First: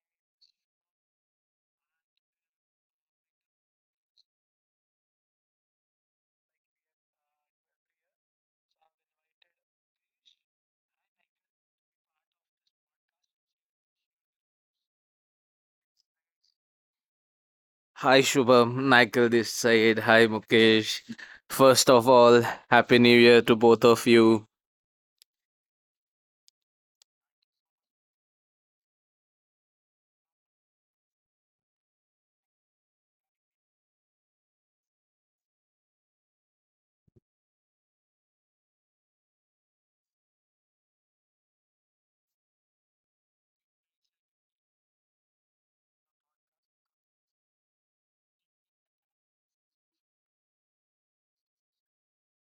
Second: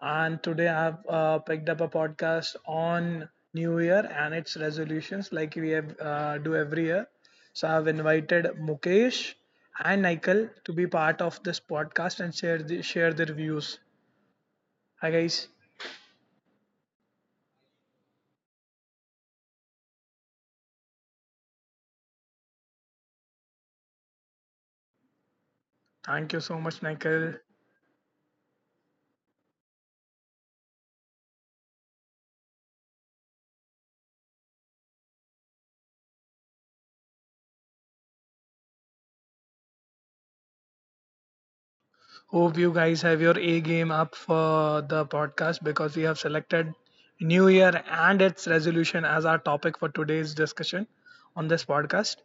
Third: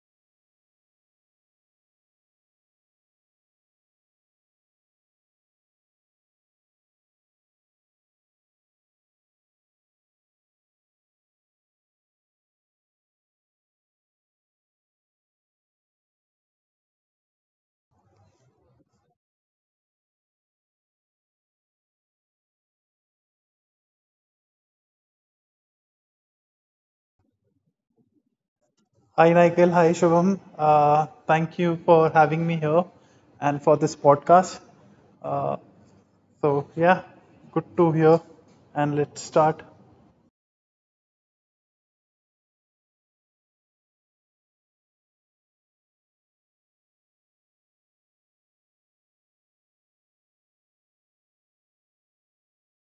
and today I've picked up a podcast on New Year and its resolutions, like we have, do every year. So I've invited Mukesh and Nikhil to be part of this podcast and share their views. Hi guys, Hi Shubham, Michael this side. Hi Mukesh. First of all, happy new year to both of you. thank you so much, Nikhil. Hi, Michael. Hi, Shubham. Thank you for having me here and for this podcast. Uh, so, yeah, Good to hear. And let's start. Hope you guys have your A game up for the podcast because we have selected New Year and its resolution as our topic for today's discussion on this podcast.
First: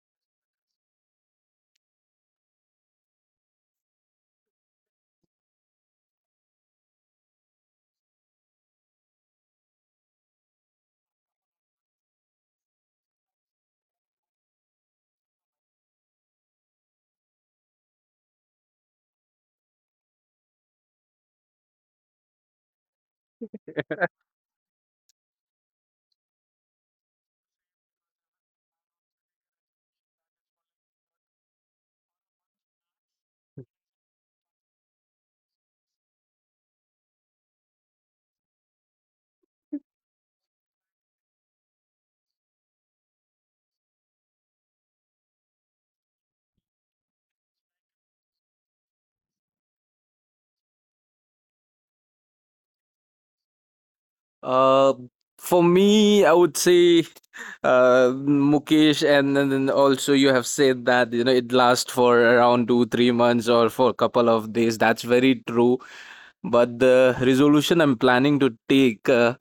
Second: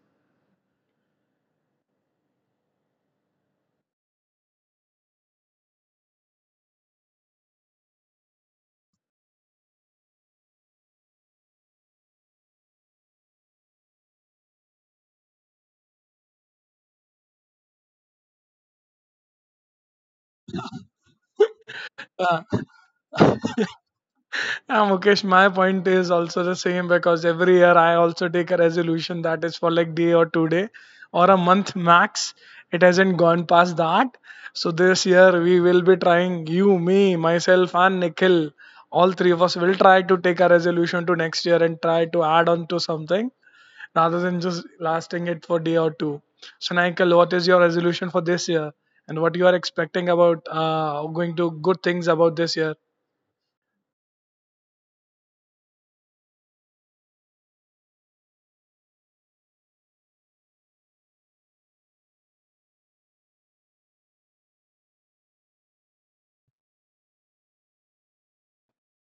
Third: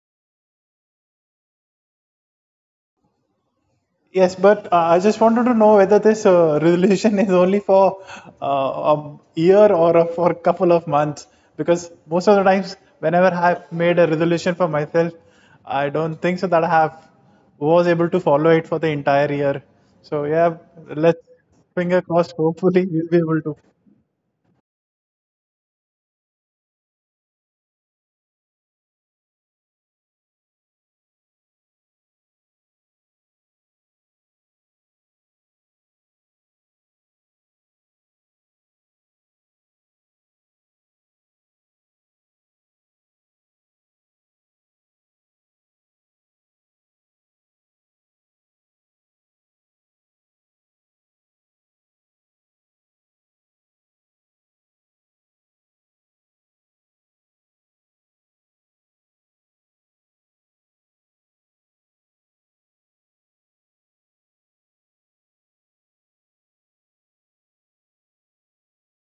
Yes, but I just wanted to know whether this resolution is only for a year or for a couple of months. Because most of the times, whenever I've made a resolution for myself, I don't think so that I have was able to follow it for the entire year. So yeah, let's finger crossed. Uh, Hopefully, we'll be able to. Mukesh, my point is also the same because every year I also take a resolution that is for like day or 2 day or a month max. It hasn't gone past that. So this year we will be trying you, me, myself, and Nikhil. All three of us will try to take a resolution to next year and try to add on to something rather than just lasting it for day or two. So Nikhil, what is your resolution for this year and what you are expecting about going to good things about this year? Uh for me, I would say Mukesh and then also you have said that you know it lasts for around 2 3 months or for a couple of days. That's very true. But the resolution I'm planning to take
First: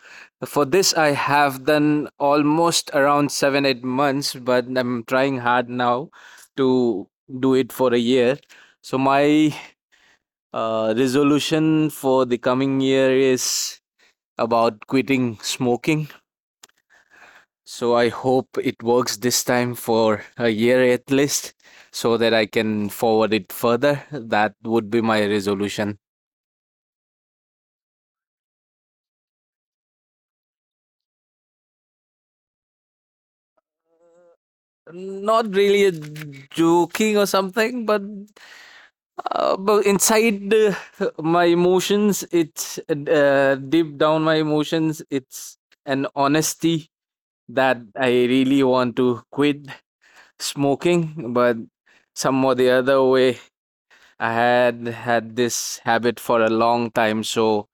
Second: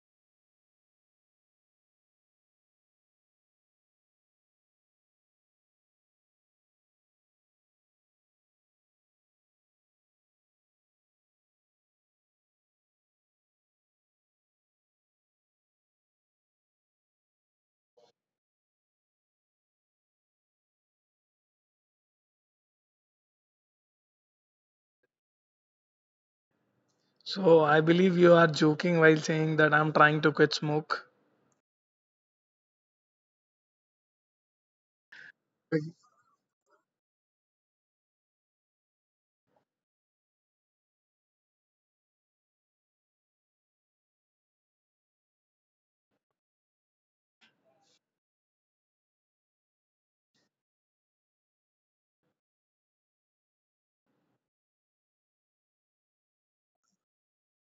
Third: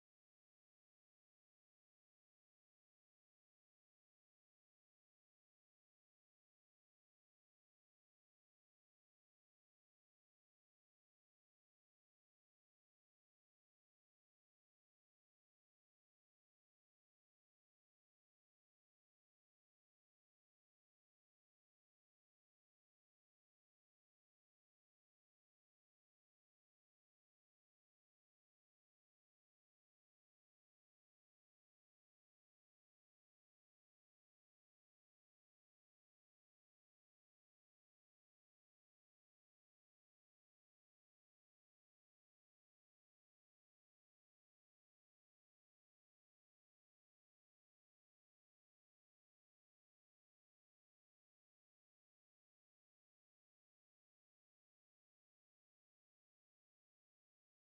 for this, I have done almost around 7, 8 months, but I'm trying hard now to do it for a year. So, my resolution for the coming year is about quitting smoking. So, I hope it works this time for a year at least so that I can forward it further. That would be my resolution. So I believe you are joking while saying that I'm trying to quit smoke. Not really a joking or something, but uh, but inside the, my emotions, it's deep down my emotions, it's an honesty that I really want to quit smoking, but some or the other way, I had had this habit for a long time, so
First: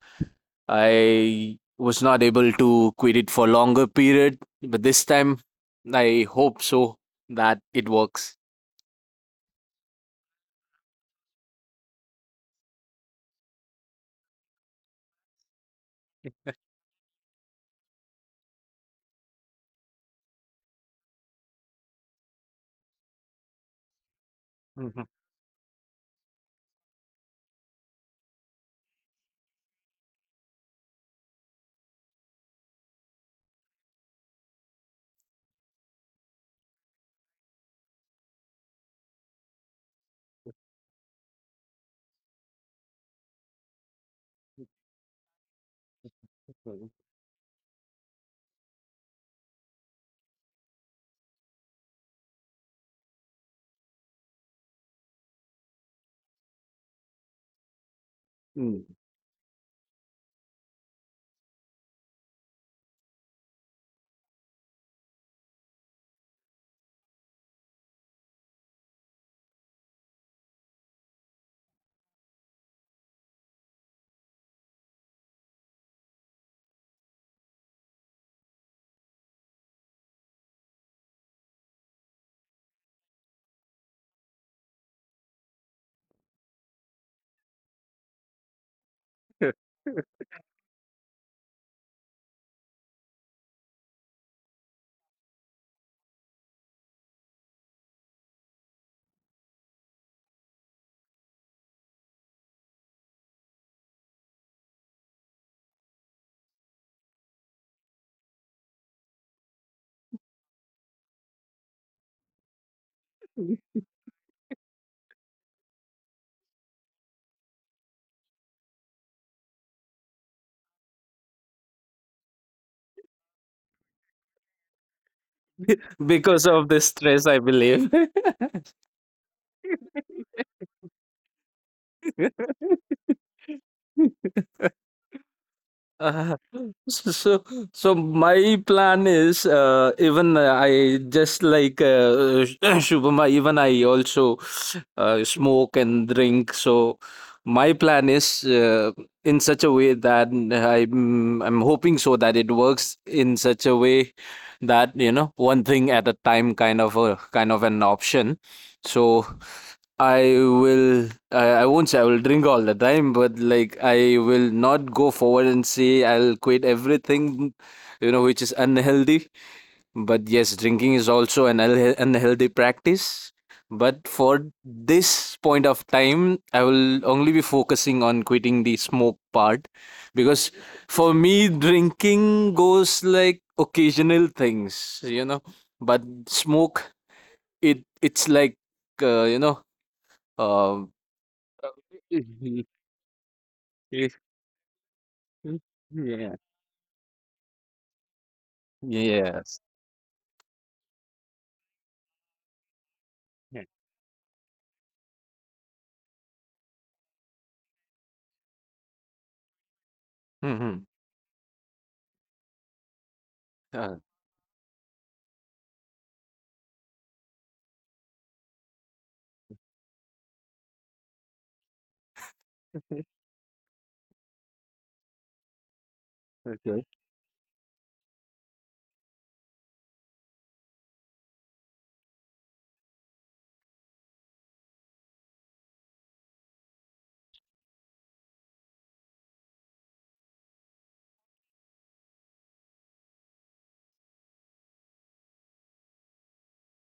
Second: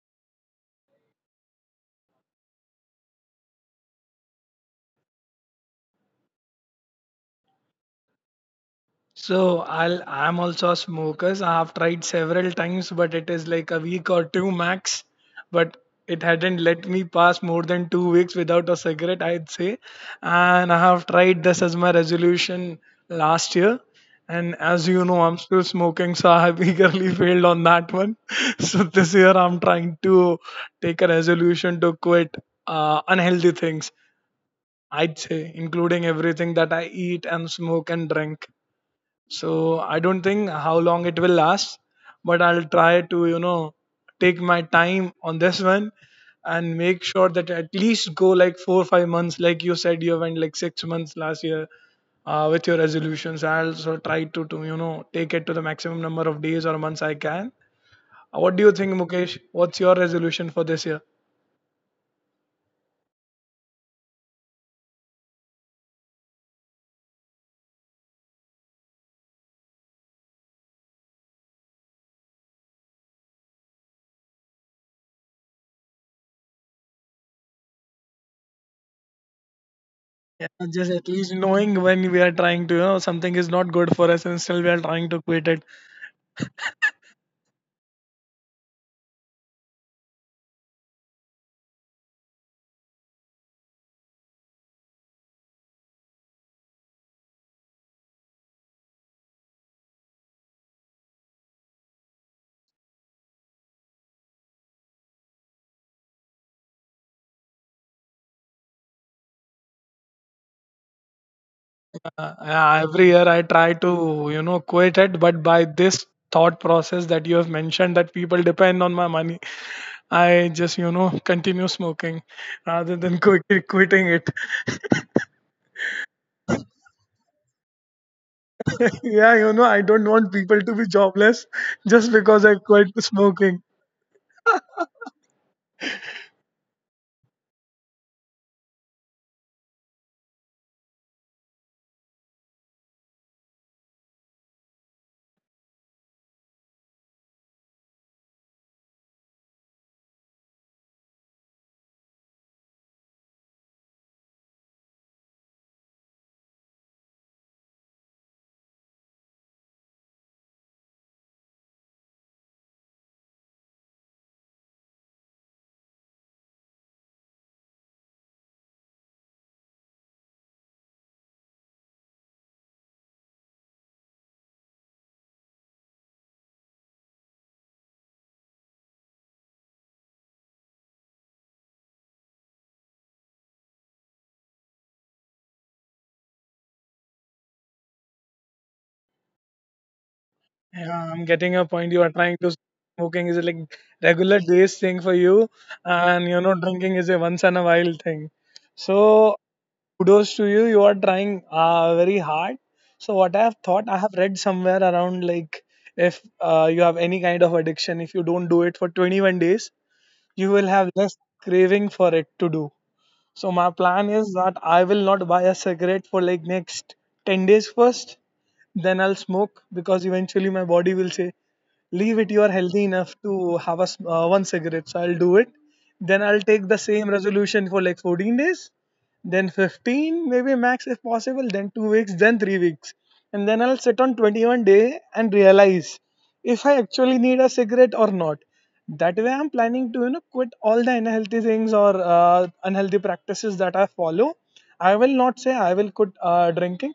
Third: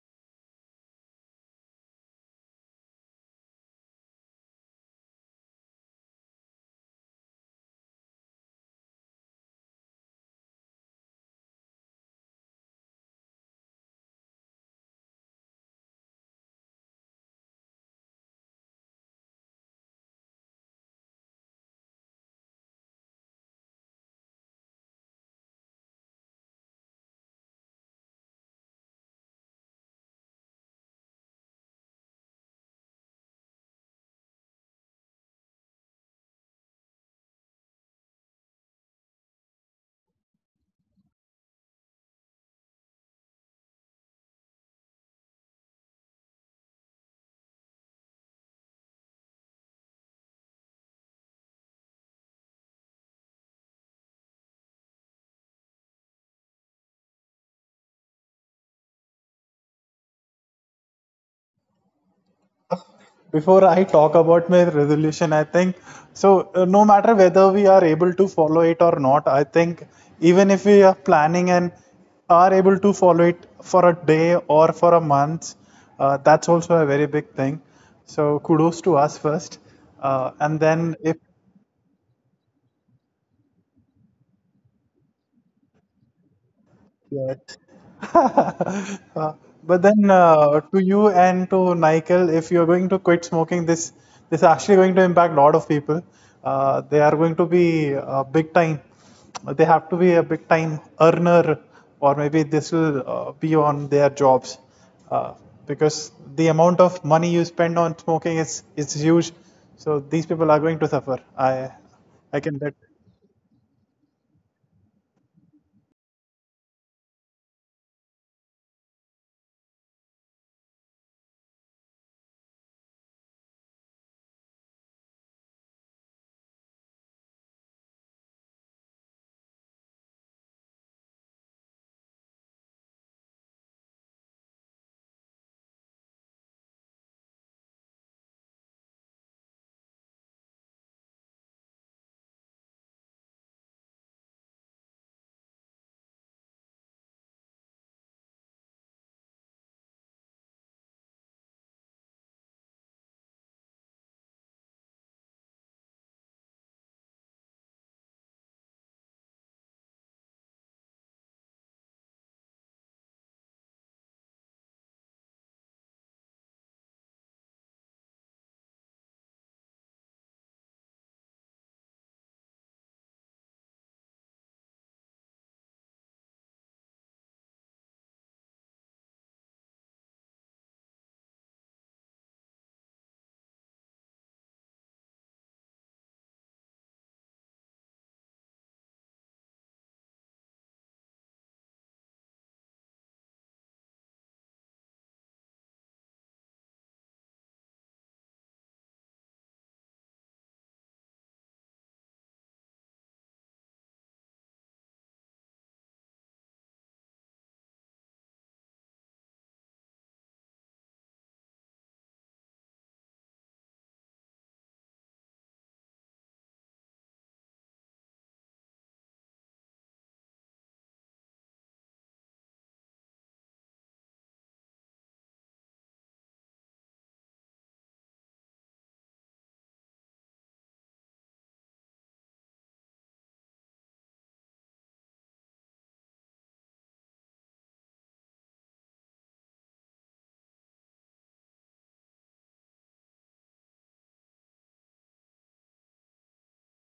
I was not able to quit it for longer period. But this time, I hope so that it works. So I'm also a smoker. So I have tried several times, but it is like a week or two max. But it hadn't let me pass more than 2 weeks without a cigarette, I'd say. And I have tried this as my resolution last year. And as you know, I'm still smoking, so I have eagerly failed on that one. So this year I'm trying to take a resolution to quit unhealthy things. I'd say, including everything that I eat and smoke and drink. So I don't think how long it will last, but I'll try to, you know, take my time on this one and Mhm. make sure that at least go like 4 or 5 months, like you said, you went like 6 months last year with your resolutions. I also try to, you know, take it to the maximum number of days or months I can. What do you Mm. think, Mukesh? What's your resolution for this year? Before I talk about my resolution, I think so. No matter whether we are able to follow it or not, I think even if we are planning and are able to follow it for a day or for a month, that's also a very big thing. So kudos to us first, Yeah, and then just at if— least knowing when we are trying to, you know, something is not good for us and still we are trying to quit it. yeah. Uh, but then to you and to Nigel, if you're going to quit smoking, this is actually going to impact a lot of people. They are going to be big time. They have to be a big time earner, or maybe this will be on their jobs, uh, because the amount of money you spend on smoking is huge. So these people are going to suffer. I I can bet. Yeah, every year I try to, you know, quit it, but by this thought process that you have mentioned that people depend on my money, I just, you know, continue smoking rather than quickly quitting it. Because of the stress, I believe. Yeah, you know, I don't want people to be jobless just because I quit smoking. Uh, so so my plan is even I just like Shubham, even I also smoke and drink. So my plan is, in such a way that I'm hoping so that it works in such a way that you know one thing at a time, kind of an option. So I I won't say I will drink all the time, but like I will not go forward and say I'll quit everything, you know, which is unhealthy. But yes, drinking is also an unhealthy practice. But for this point of time, I will only be focusing on quitting the smoke part, because for me, drinking goes like occasional things, you know. But smoke, it's like, uh, you know, uh, Yeah, I'm getting a point. You are trying to Mhm. smoking is a like Yeah. regular days thing for you, and you know drinking is a once in a while thing. So Yes. kudos to you. You are trying very hard. So what I have Mm-hmm. Yeah. thought, I have read somewhere around like if you have any kind of addiction, if you don't do it for 21 days, you will Mhm. have less craving for it to do. So my Uh, plan is that I will not buy a cigarette for like next 10 days first. Then I'll smoke because eventually my body will say, leave it, you are healthy enough to have one cigarette. So I'll do it. Then I'll take the okay. same resolution for like 14 days, then 15 maybe max if possible, then 2 weeks, then 3 weeks, and then I'll sit on 21 day and realize if I actually need a cigarette or not. That way I'm planning to, you know, quit all the unhealthy things or unhealthy practices that I follow. I will not say I will quit drinking,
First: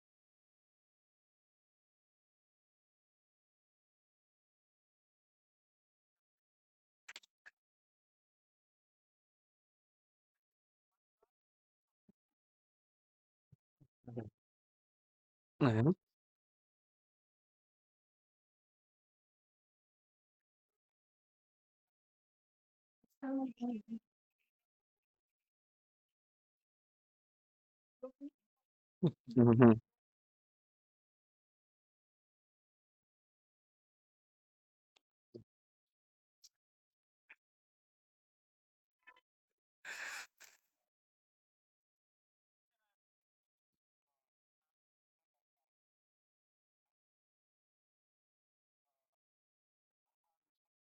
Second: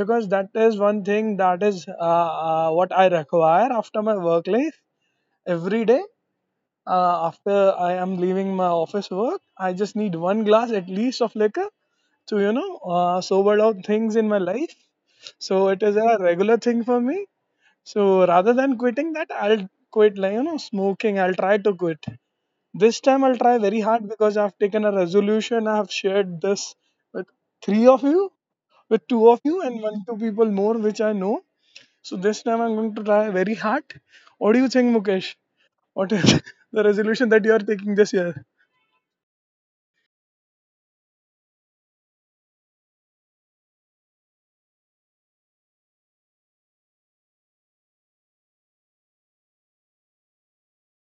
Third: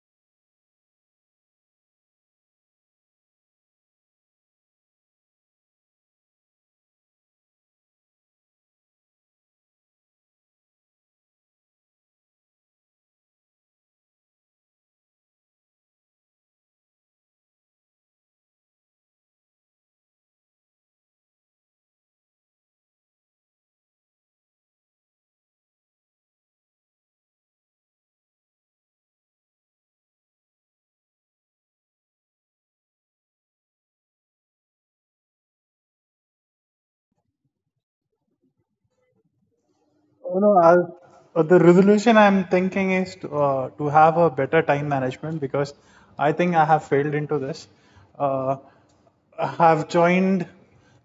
because that is one thing that is what I require after my work life every day. After I am leaving my office work, I just need one glass at least of liquor to, you know, sober down things in my life. So it is Mhm. a regular thing for me. So rather than quitting that, I'll quit like, you know, smoking. I'll try to quit. This time I'll try very hard because I've taken a resolution. I've shared this with three of you, with two of you and Mhm. one two people more which I know. So this time I'm going to try very hard. What do you think, Mukesh? What is the resolution that you are taking this year? Oh, no, the resolution I'm thinking is to have a better time management because I think I have failed into this. Uh, I have joined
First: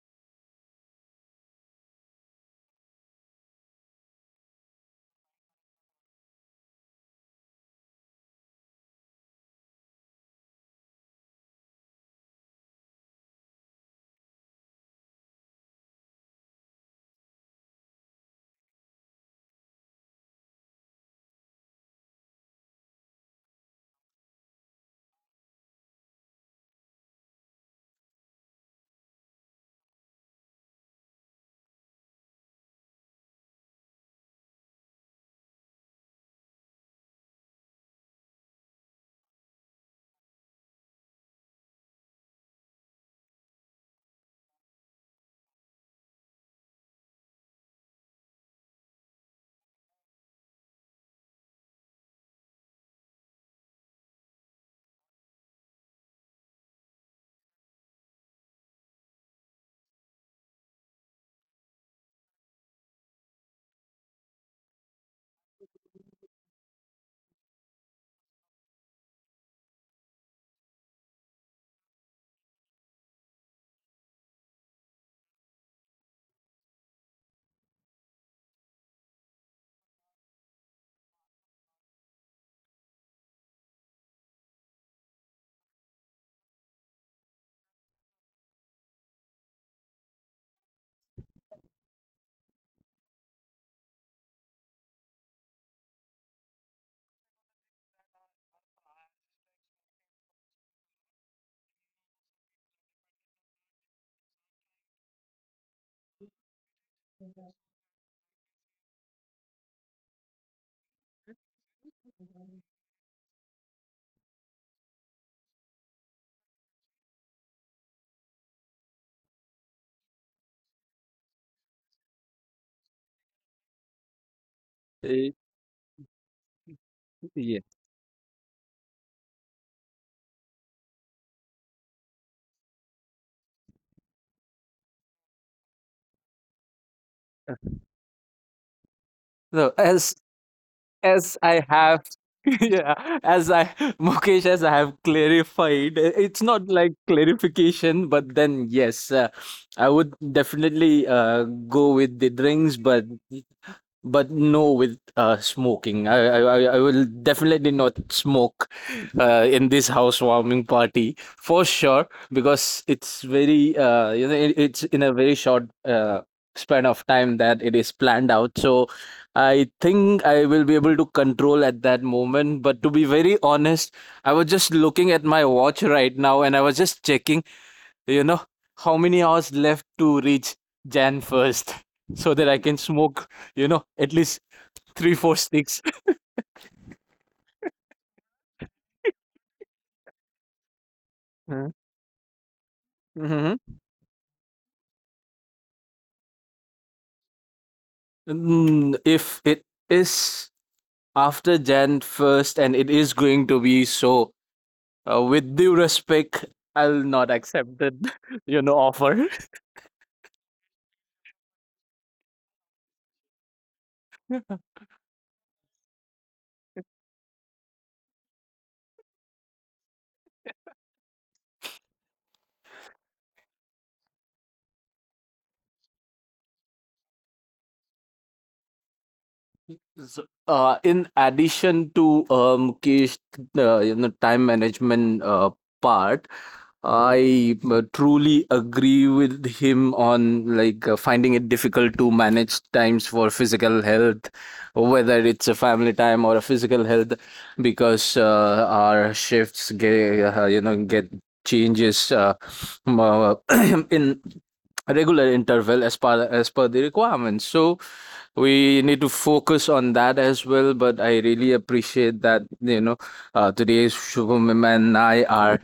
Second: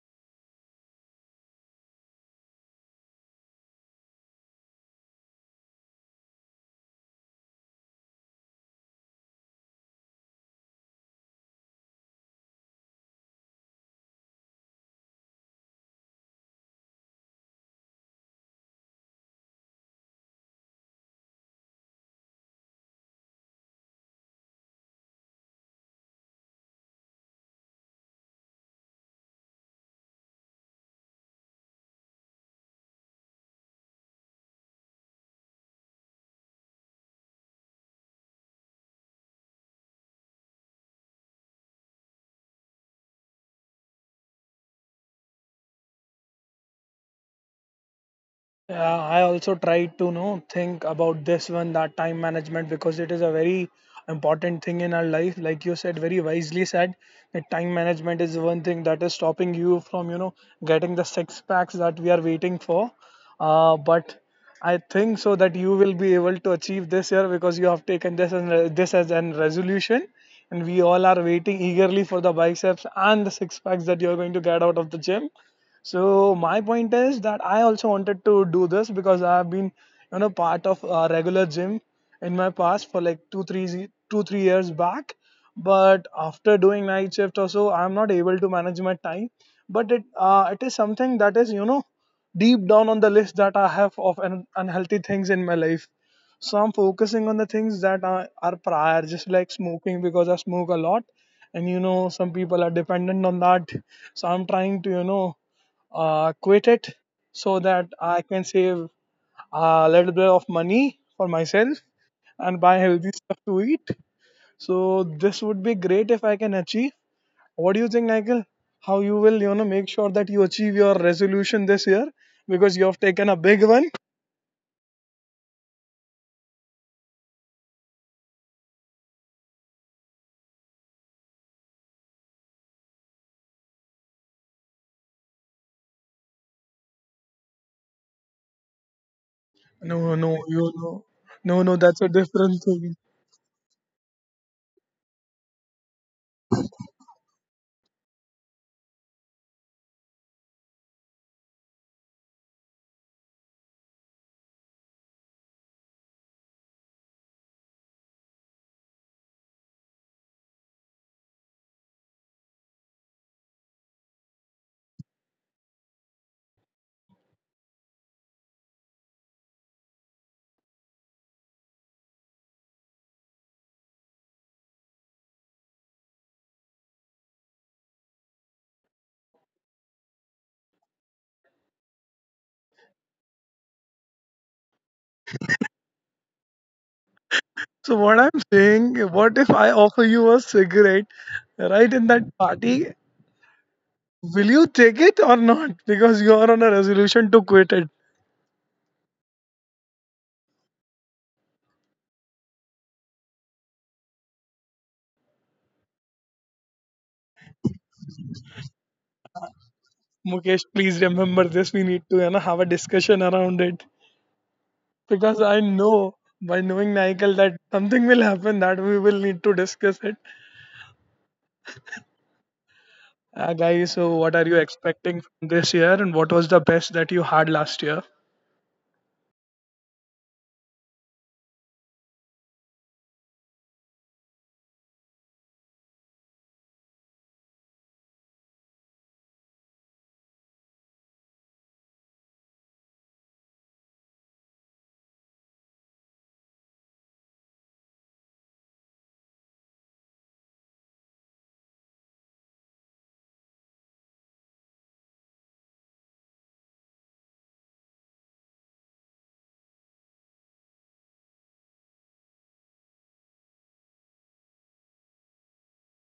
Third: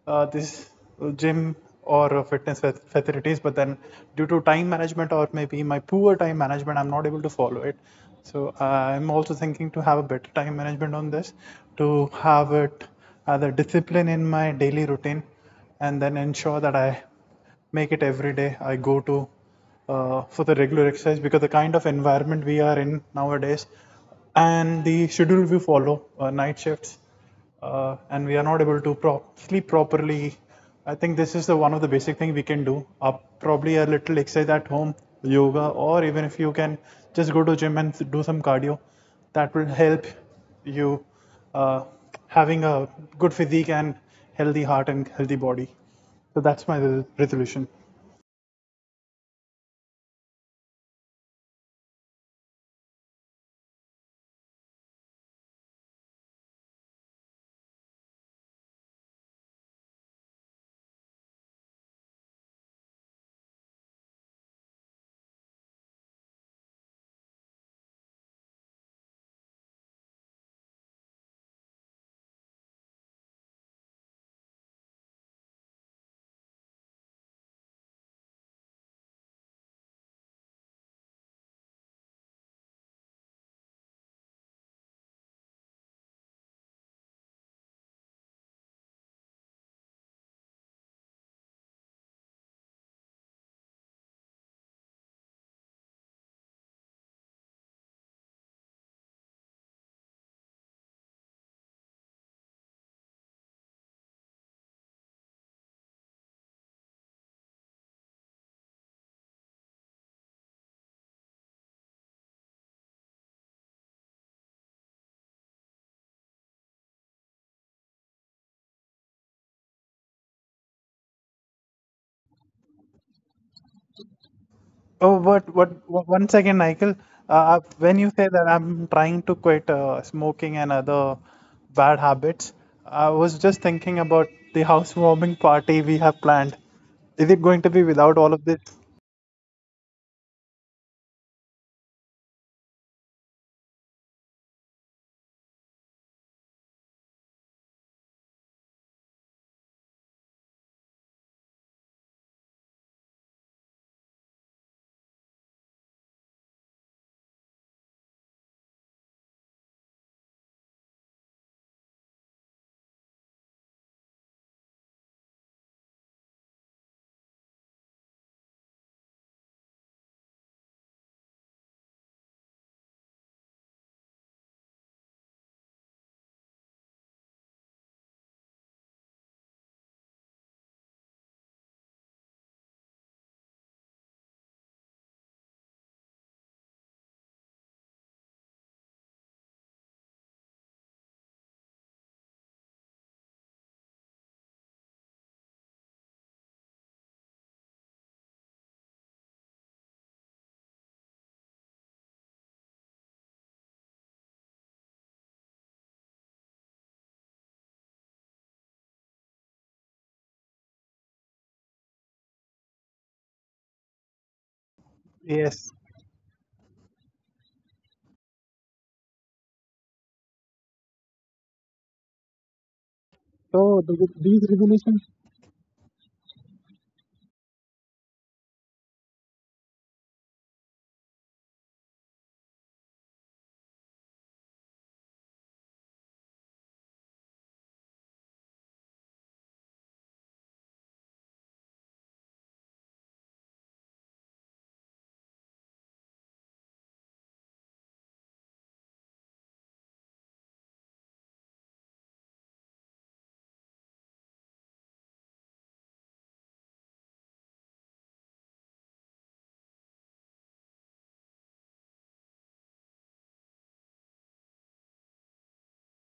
this gym or facilities, but then due to time management or maybe my poor time management, I'm not able to follow it. So I'm also thinking to have a better time management on this, to have it as a discipline in my daily routine, and then ensure that I make it every day. I go to for the regular exercise because the kind of environment we are in nowadays and the schedule we follow, night shifts, and we are not able to sleep properly. I think this is the one of the basic thing we can do. Up probably a little exercise at home, yoga, or even if you can just go to gym and do some cardio, that will help you uh, having a good physique and healthy heart and healthy body. So that's my resolution. Yeah, I also try to, you know, think about this one, that time management, because it is a very important thing in our life. Like you said, very wisely said that time management is one thing that is stopping you from, you know, getting the six packs that we are waiting for. But I think so that you will be able to achieve this year because you have taken this as an resolution, and we all are waiting eagerly for the biceps and the six packs that you are going to get out of the gym. So my point is that I also wanted to do this because I have been, you know, part of a regular gym in my past for like two, 3 years back. But after doing night shift or so, I'm not able to manage my time. But it is something that is, you know, deep down on the list that I have of unhealthy things in my life. So I'm focusing on the things that are prior, just like smoking because I smoke a lot, and you know, some people are dependent on that. So I'm trying to, you know, quit it, so that I can save a little bit of money for myself and buy healthy stuff to eat. So this would be great if I can achieve. What do you think, Nigel? How you will, you know, make sure that you achieve your resolution this year, because you have taken a big one. Oh, Eh, what— one second, Michael. Yeah. When you say that I'm trying to quit smoking and other bad habits, I was just thinking about the housewarming party we have planned. Is it going to be without all of this? So No, no, as you know, no, no, as that's I a have different thing. yeah, as I Mukesh, as I have clarified, it's not like clarification, but then yes, I would definitely go with the drinks, but no, with smoking, I will definitely not smoke in this housewarming party for sure, because it's very you know, it's in a very short span of time that it is planned out, so I think I will be able to control at that moment. But to be very honest, I was just looking at my watch right now and I was just checking, you know, how many hours left to reach January 1st so that I can smoke, you know, at least 3, 4 sticks. So what I'm saying, what if I offer you a cigarette right in Mm. that party? Mhm. Will you take it or not? Because you are on a resolution to quit it. Mm, if it is after January 1st and it is going to be so, with due respect, I'll not accept that, offer. Mukesh, please remember this. We need to, you know, have a discussion around it because I Yes. know by knowing Nigel that something will happen that we will need to discuss it. So Guys, so what these are you resolutions— expecting from this year and what was the best that you had last year? So, in addition to Mukesh, you know, time management part, I truly agree with him on like finding it difficult to manage times for physical health, whether it's a family time or a physical health, because our shifts get you know get changes m- uh, in regular interval as per the requirements. So we need to focus on that as well. But I really appreciate that, you know, today's Shubham and I are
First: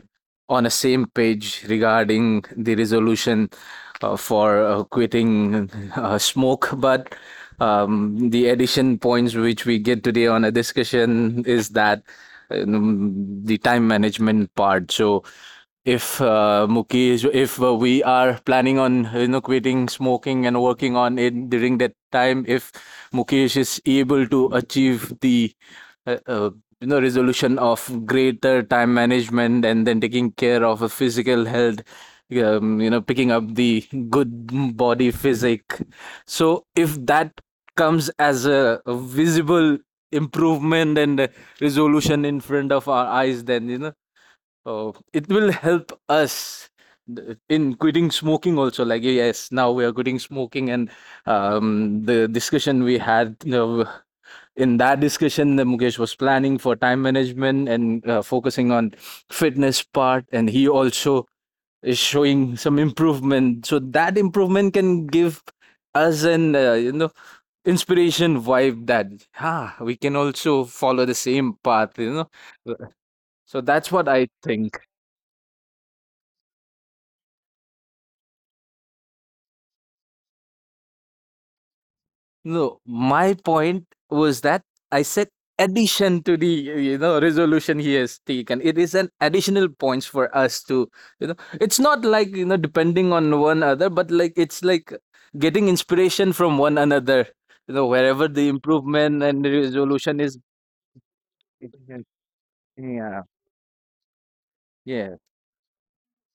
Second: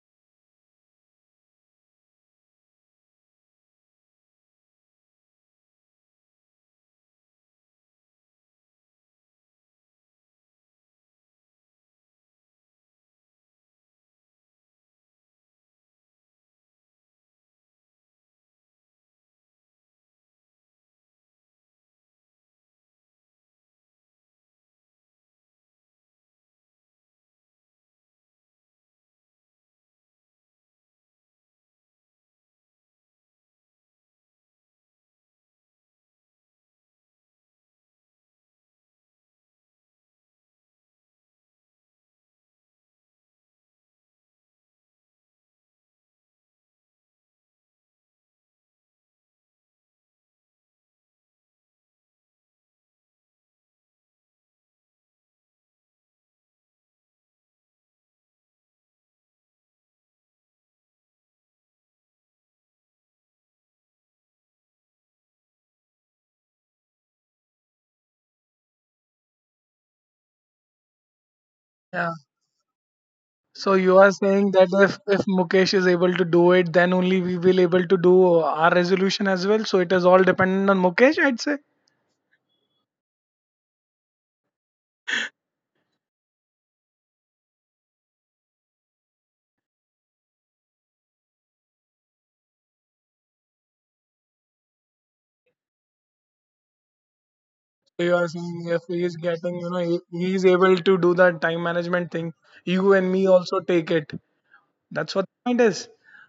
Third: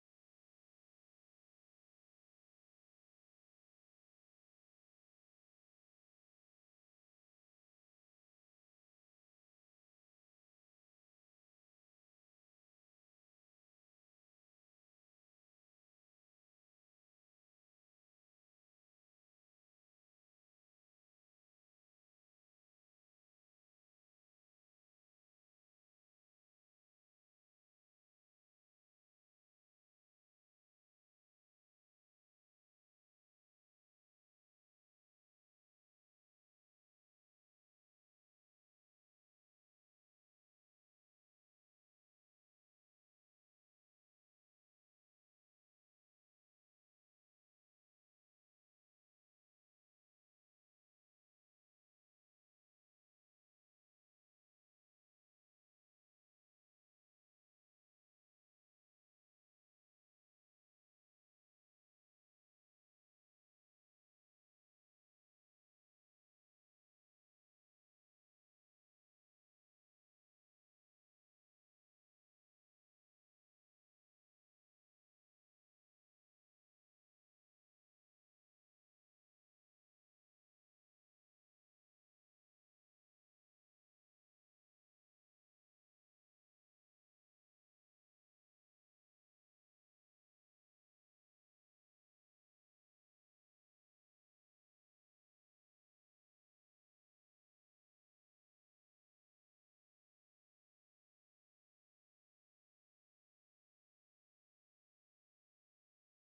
on the same page regarding the resolution for quitting smoke. But the addition points which we get today on a discussion is that, the time management part. So if Mukesh, if we are planning on you know quitting smoking and working on it during that time, if Mukesh is able to achieve the uh, uh, you know resolution of greater time management and then taking care of a physical health, you know picking up the good body physique. So if that comes as a visible improvement and resolution in front of our eyes, then you know, oh, it will help us in quitting smoking also. Like, yes, now we are quitting smoking, and the discussion we had, you know, in that discussion, the Mukesh was planning for time management and focusing on fitness part, and he also is showing some improvement. So that improvement can give us an you know inspiration vibe that ah we can also follow the same path. Yeah. You know, so So that's you what are I saying that think. If Mukesh is able to do it, then only we will able to do our resolution as well. So it is all dependent on Mukesh, I'd say. No, my point was that I said addition to the, you know, resolution he has taken. It is an additional points for us to. It's not like you know depending on one other, but like it's like getting inspiration from one another. You know So you wherever are the saying if he is improvement and the getting, you know, resolution is. he is able to do that time management thing, you and Yeah. me also take it. Yeah. That's what the point is.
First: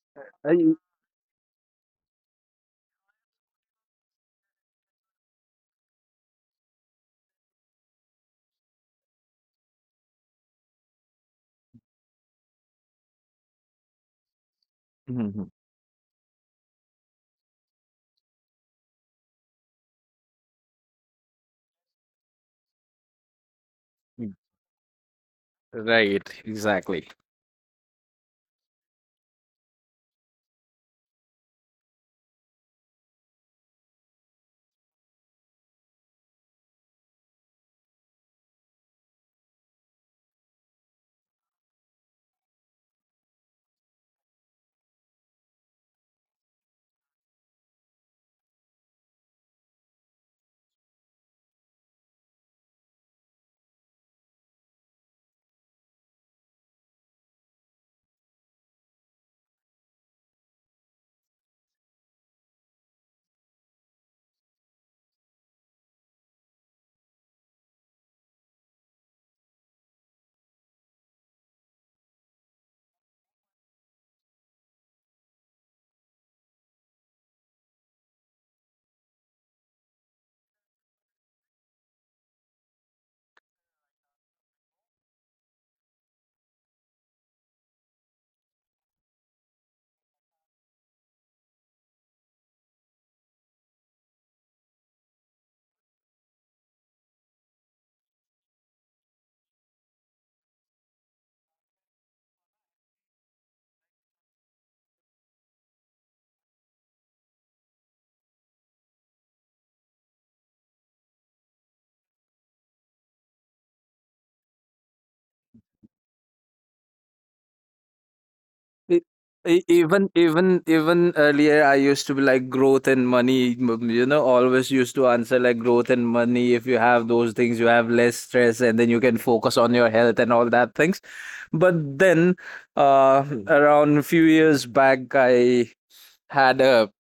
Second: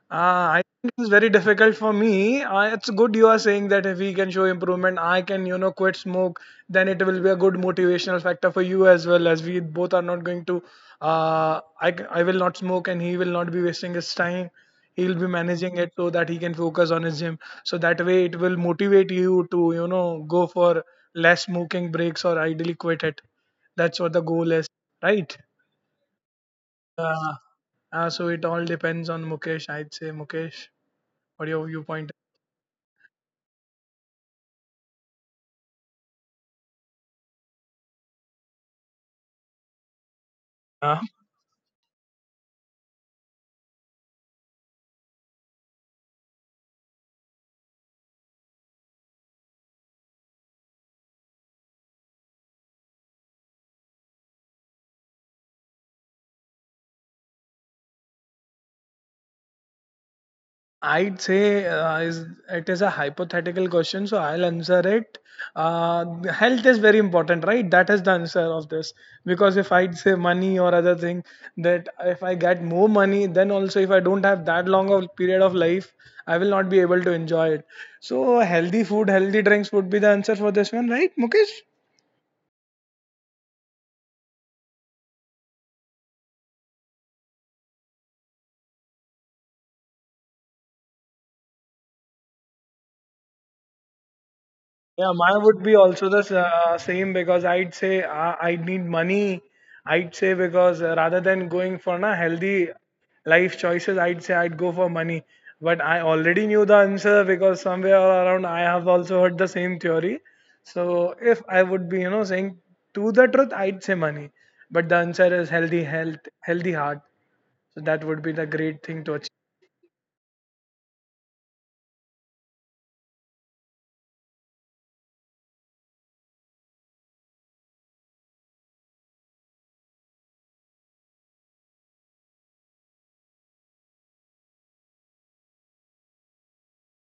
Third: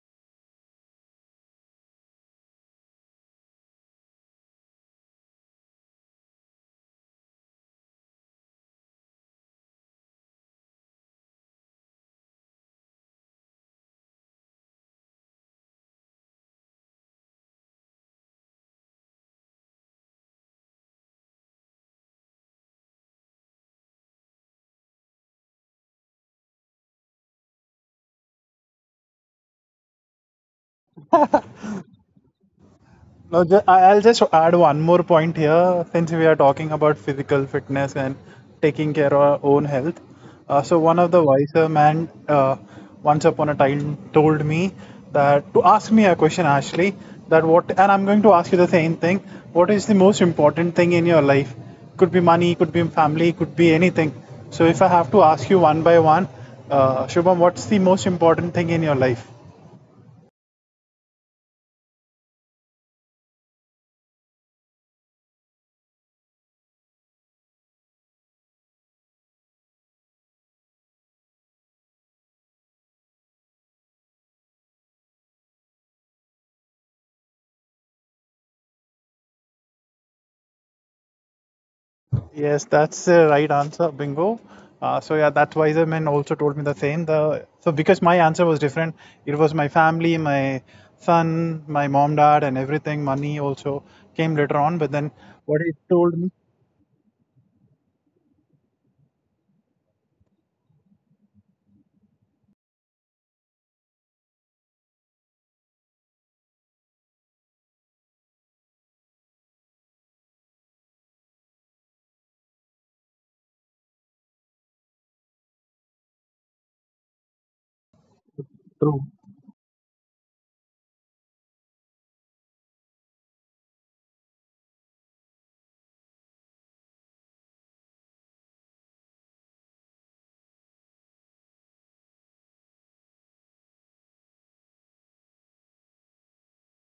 I I- think it's very difficult for me. It's good you are saying that if we can show improvement, I can, you know, quit smoke, then it will be a good motivational factor for you as well. As we both are not going to, I will not smoke and he will not be wasting his time. He'll be Mhm, managing it so that he can focus on his gym. So that way it will motivate you to, you know, go for less smoking breaks or ideally quit it. That's what the mhm. goal is, right? Right. Exactly. Uh, so it all depends on Mukesh. I'd say Mukesh, what your viewpoint? no, I'll just add one more point here since we are talking about physical fitness and taking care of our own health. So, Uh, one of the wiser men once upon a time told me that to ask me a question, Ashley, that what, and I'm going to ask you the same thing: what is the most important thing in your life? Could be money, could be family, could be anything. So, if I have to ask you one by one, Shubham, what's the most important thing in your life? I'd say is it is a hypothetical question, so I'll answer it. Uh, Health is very important, right? That is the answer of this, because if I'd say money or other thing, that if I get more money, then also if I don't have that long of period of life, I will not be able to enjoy it. So healthy food, healthy drinks would be the answer for this one, right, Mukesh? Yes, that's the right answer, bingo. That wiser man also told me the same. The so because my answer was different, it was my family, my son, my mom, dad, and everything. Money also came later on, but Yeah, then mine would what he be also the told me— same, because I'd say I'd need money. I'd say because rather than going for na healthy life choices, I'd say I'd go for money. But I already knew the answer because somewhere around I have also heard the same theory. So if I would be, you know, saying to the truth, I'd say money. But the answer is healthy health, healthy heart. So that would be the great true. thing E- to achieve. even earlier I used to be like growth and money, you know, always used to answer like growth and money. If you have those things, you have less stress, and then you can focus on your health and all that things. But then uh Hmm. around a few years back, I had a,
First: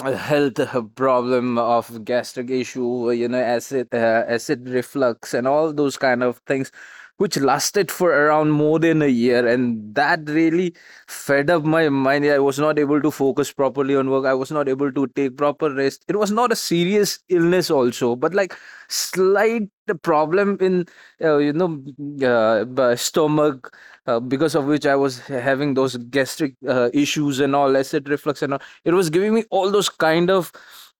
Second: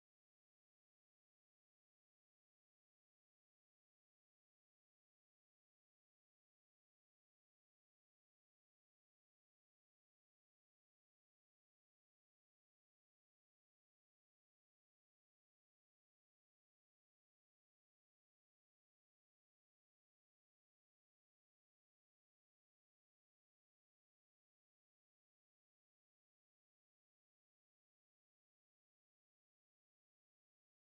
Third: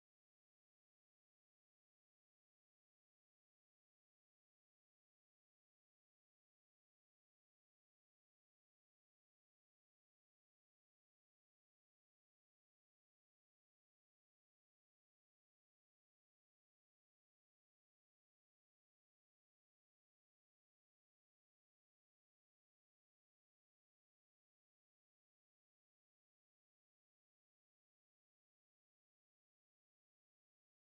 a health problem of gastric issue, you know, acid, acid reflux and all those kind of things, which lasted for around more than a year, and that really fed up my mind. Yeah, I was not able to focus properly on work. I was not able to take proper rest. It was not a serious illness, also, but like slight problem in uh, you know stomach, because of which I was having those gastric issues and all, acid reflux and all. It was giving me all those kind of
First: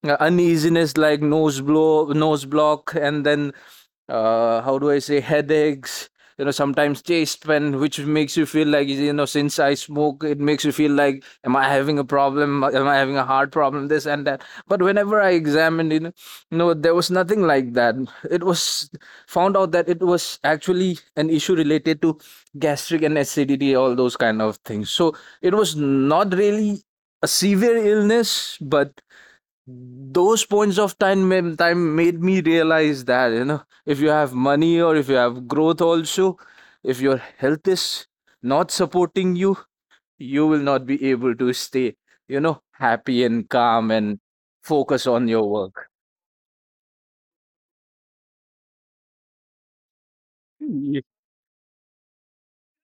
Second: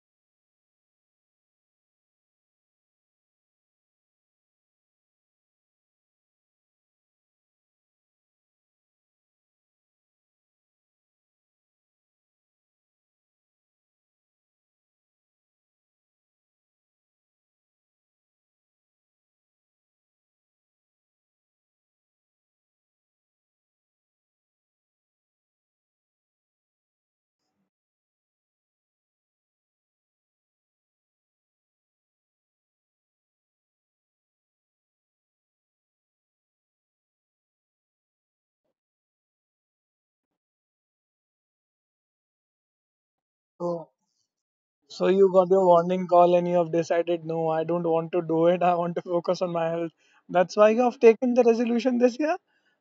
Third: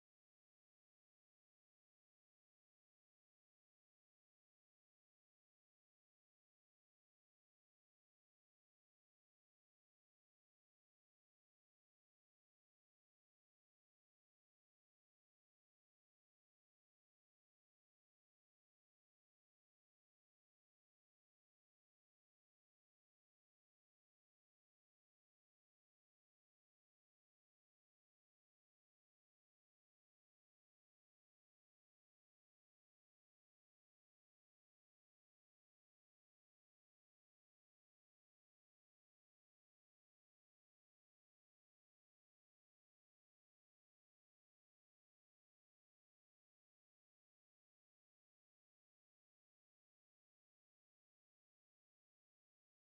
uneasiness, like nose blow, nose block, and then how do I say, headaches. You know, sometimes chest pain, which makes you feel like, you know, since I smoke, it makes you feel like, am I having a problem? Am I having a heart problem? This and that. But whenever I examined, you know, no, there was nothing like that. It was found out that it was actually an issue related to gastric and acidity, all those kind of things. So it was not really a severe illness, but those points of time made me realize that, you know, if you have money or if you have growth also, if your health is not supporting you, you will not be able to stay, you know, happy and calm So and focus So on you your got your work. warning call and you have decided, no, I don't want to do it. I want to focus on my health. That's why you have Ye- taken the resolution this year,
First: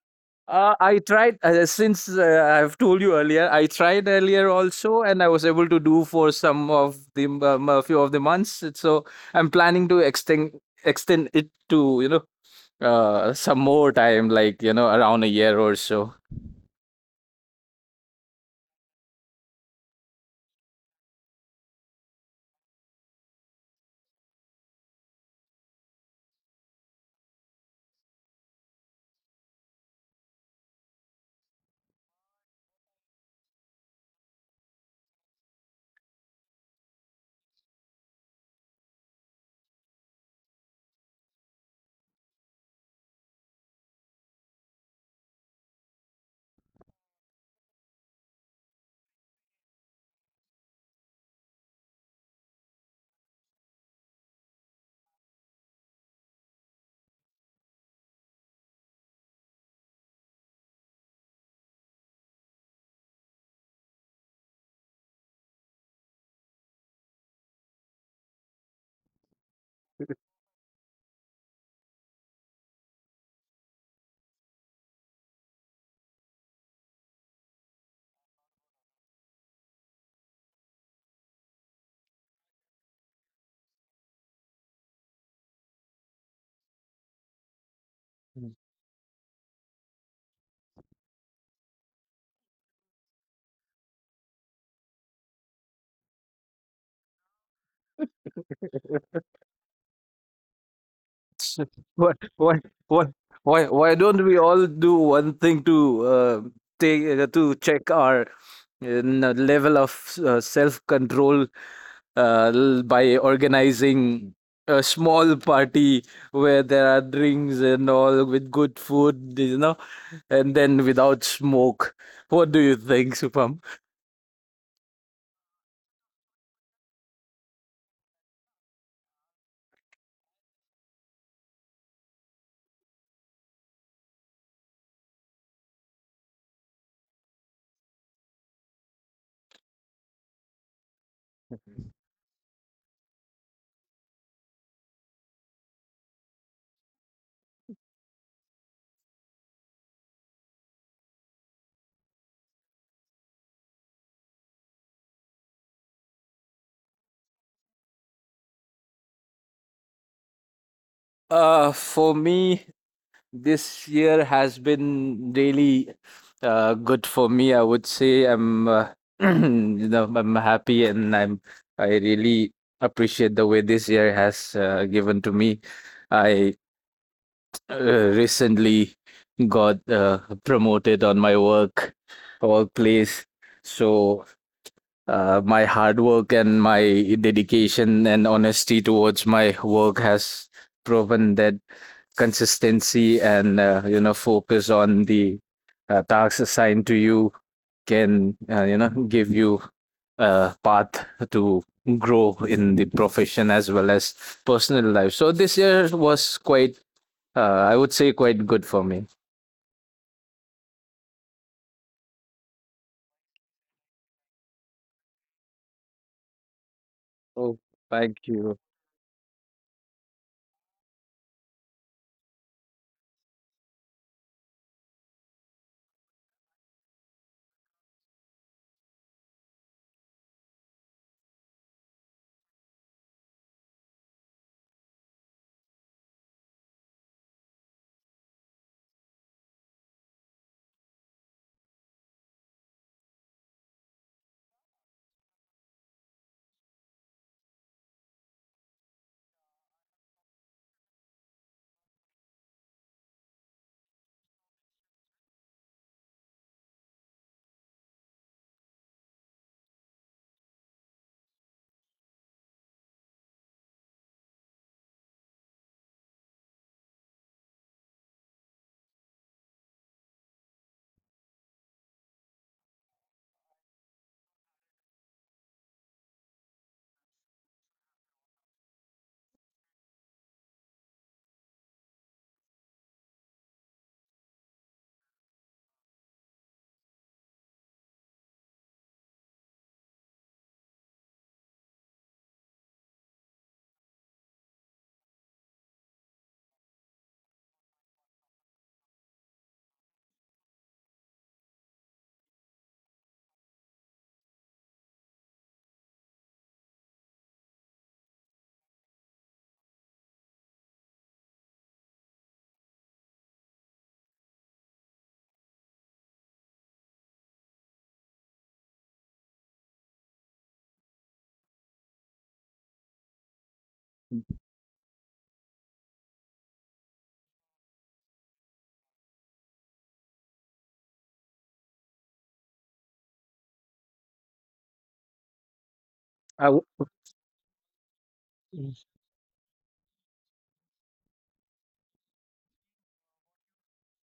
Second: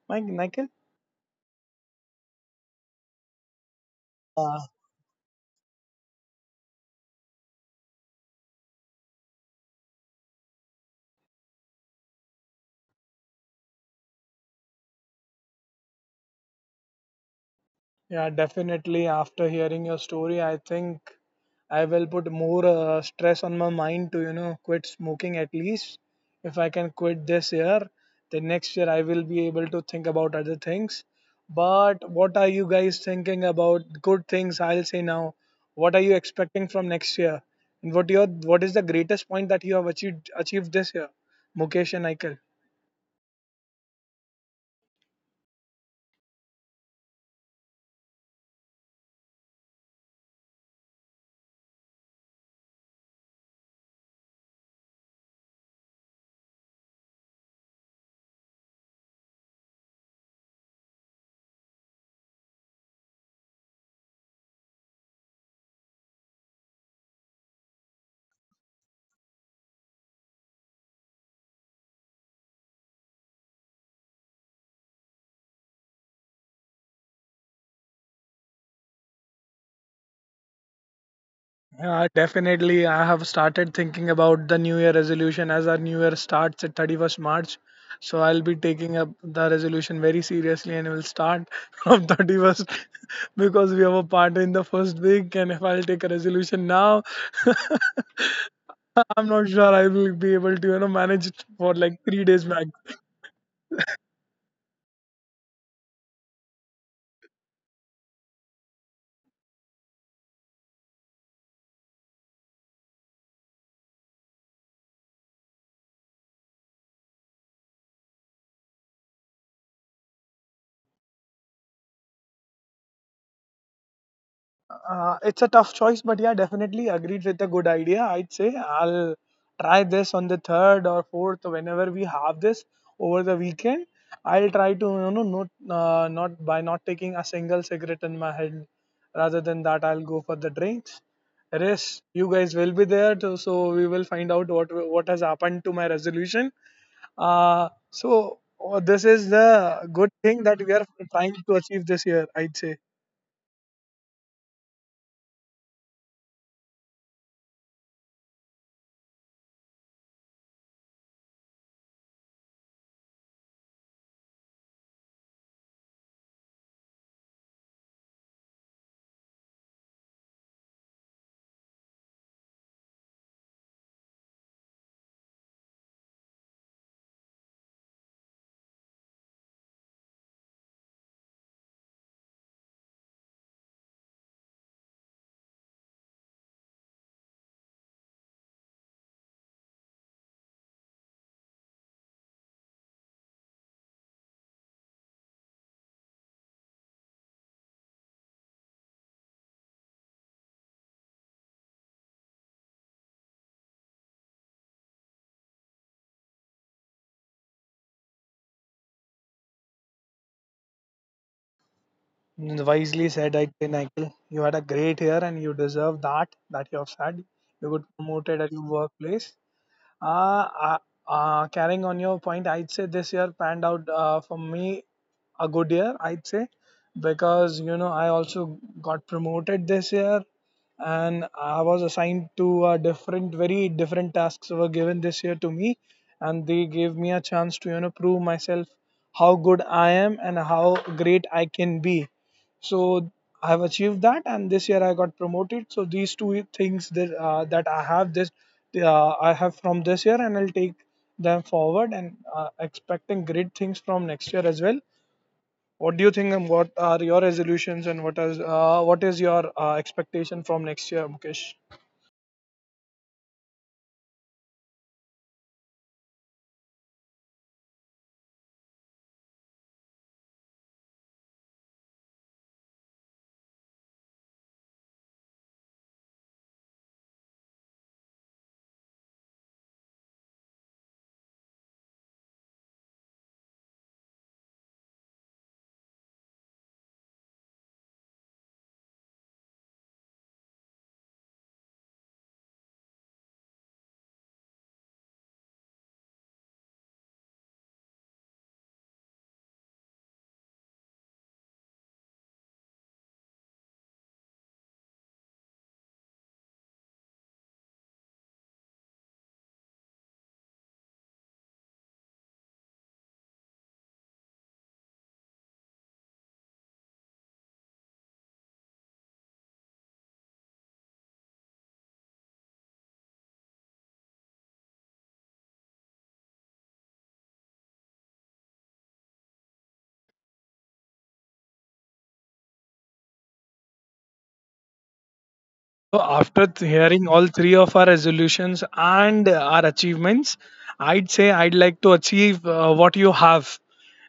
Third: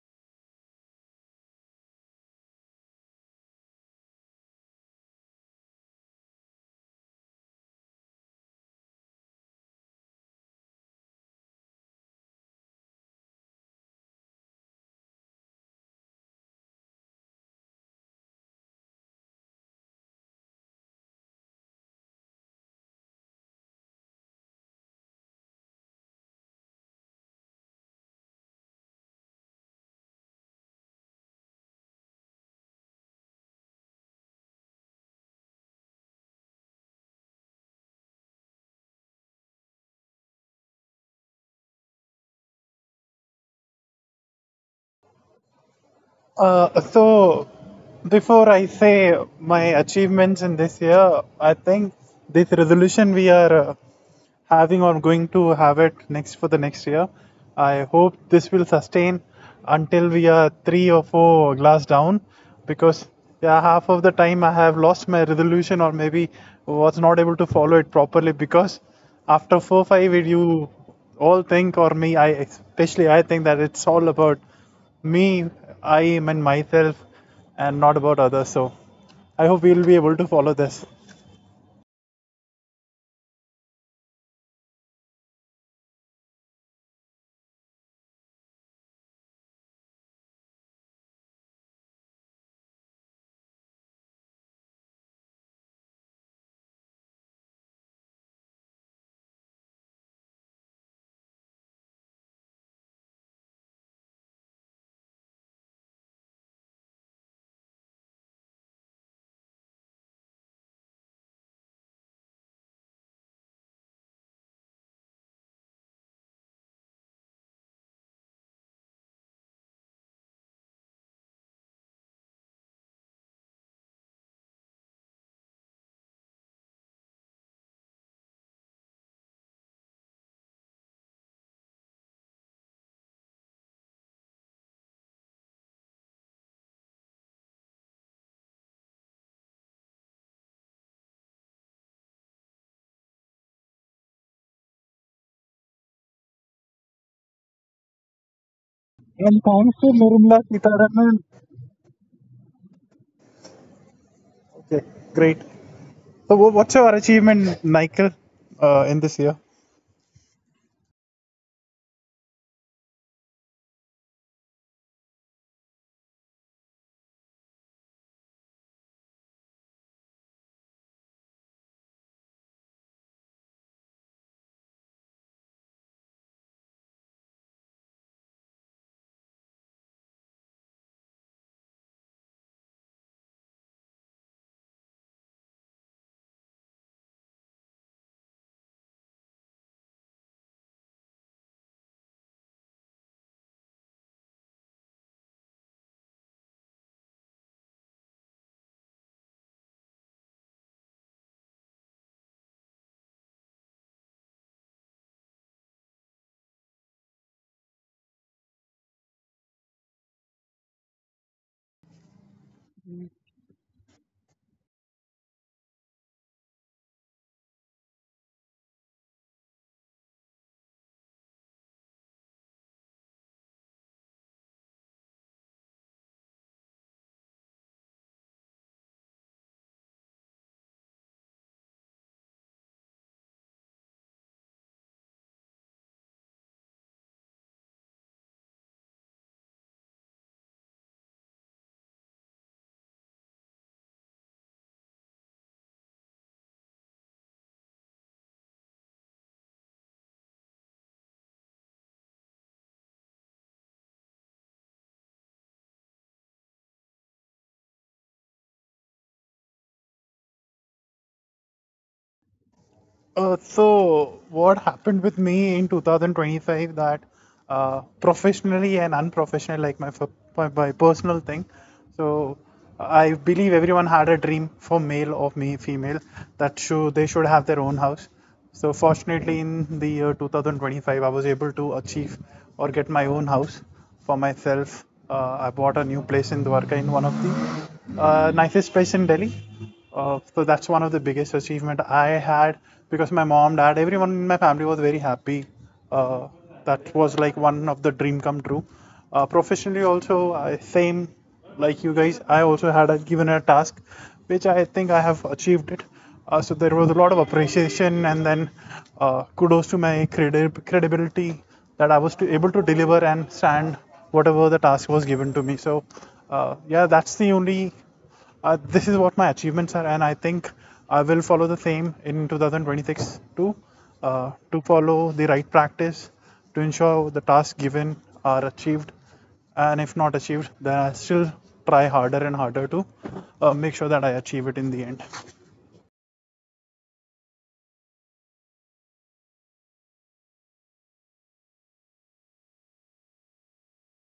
Mike Michael. I tried, since I've told you earlier, I tried earlier also, and I was able to do for some of the a few of the months. So I'm planning to extend it to, you know, some more time, like, you know, around a year or so. Yeah, definitely. After hearing your story, I think I will put more stress on my mind to, you know, quit smoking at least. If I can quit this year, then next year I will be able to think about other things. But what are you guys thinking about? Good things, I'll say now. What are you expecting from next year? And what your what is the greatest point that you have achieved this year, Mukesh and Aikal? So before I say my achievements in this year, I think this resolution we are having or going to have it next for the next year. I hope this will sustain until we are three or four glass down because yeah, half of the time I have lost my resolution or maybe was not able to follow it properly because after four five you all think or me I especially I think that it's all about me, I am and myself and not about others. So I hope we'll be able to follow this. Yeah, definitely, I have started thinking about the New Year resolution as our New Year starts at 31st March. So I'll be taking up the resolution very seriously and will start from 31st because we have a party in the first week. And if I'll take a resolution now, I'm not sure I will be able to, you know, manage it for like Why, 3 days. why, why, why don't we all do one thing to take to check our n- level of self control, by organizing a small party where there are drinks and all with good food, you know, and then without smoke. What do you think, Supam? It's a tough choice, but yeah, definitely agreed with a good idea. I'd say I'll try this on the third or fourth whenever we have this over the weekend. I'll try to you know not not by not taking a single cigarette in my head. Rather than that, I'll go for the drinks. Yes, you guys will be there, too, so we will find out what has happened to my resolution. Oh, this is And thanks to the good Nirmala thing that we are Sitaraman. trying to achieve this year, I'd say. Okay, great. So, what's your achievement, Michael, in this year? For me, this year has been really good for me. I would say, you know, I'm happy and I really appreciate the way this year has given to me. I recently got promoted on my workplace. So my hard work and my dedication and honesty towards my work has proven that consistency and you know focus on the tasks assigned to you can you know give you a path to grow in the profession as well as personal life. So this year was quite I would say quite good for me. Wisely said, I think, Nikhil. You had a great year and you deserve that, that you have said. Oh, You got thank promoted at you. your workplace. Uh, uh, Carrying on your point, I'd say this year panned out for me a good year, I'd say, because you know I also got promoted this year, and I was assigned to a different, very different tasks were given this year to me, and they gave me a chance to you know prove myself how good I am and how great I can be. So I have achieved that, and this year I got promoted. So these two things that I have this I have from this year, and I'll take them forward and expecting great things from next year as well. What do you think, and what are your resolutions, and what is your expectation from next year, Mukesh? So, what happened with me in 2025 that professionally and unprofessionally, like my personal thing. So, I believe everyone had a dream for male or me, female that they should have their own house. So fortunately, in the year 2025, I was able to achieve or get my own house for myself. I bought a new place in Dwarka in one of the nicest place in Delhi. So that's one of the biggest achievement I had because my mom, dad, everyone in my family was very happy, uh, that was like one of the dream come true. Professionally also I, same like you guys, I also had given a task which I think I have achieved it. So there was a lot of appreciation and then kudos to my credibility that I able to deliver and stand whatever the task was given to me. So yeah that's the only This is what my achievements are, and I think I will follow the same in 2026 too, to follow the right practice to ensure the tasks given are achieved. And if not achieved, then I still try harder and harder to make sure that I achieve it in the end. So I after w- hearing all three of our resolutions and our achievements, I'd say I'd like to achieve what you have.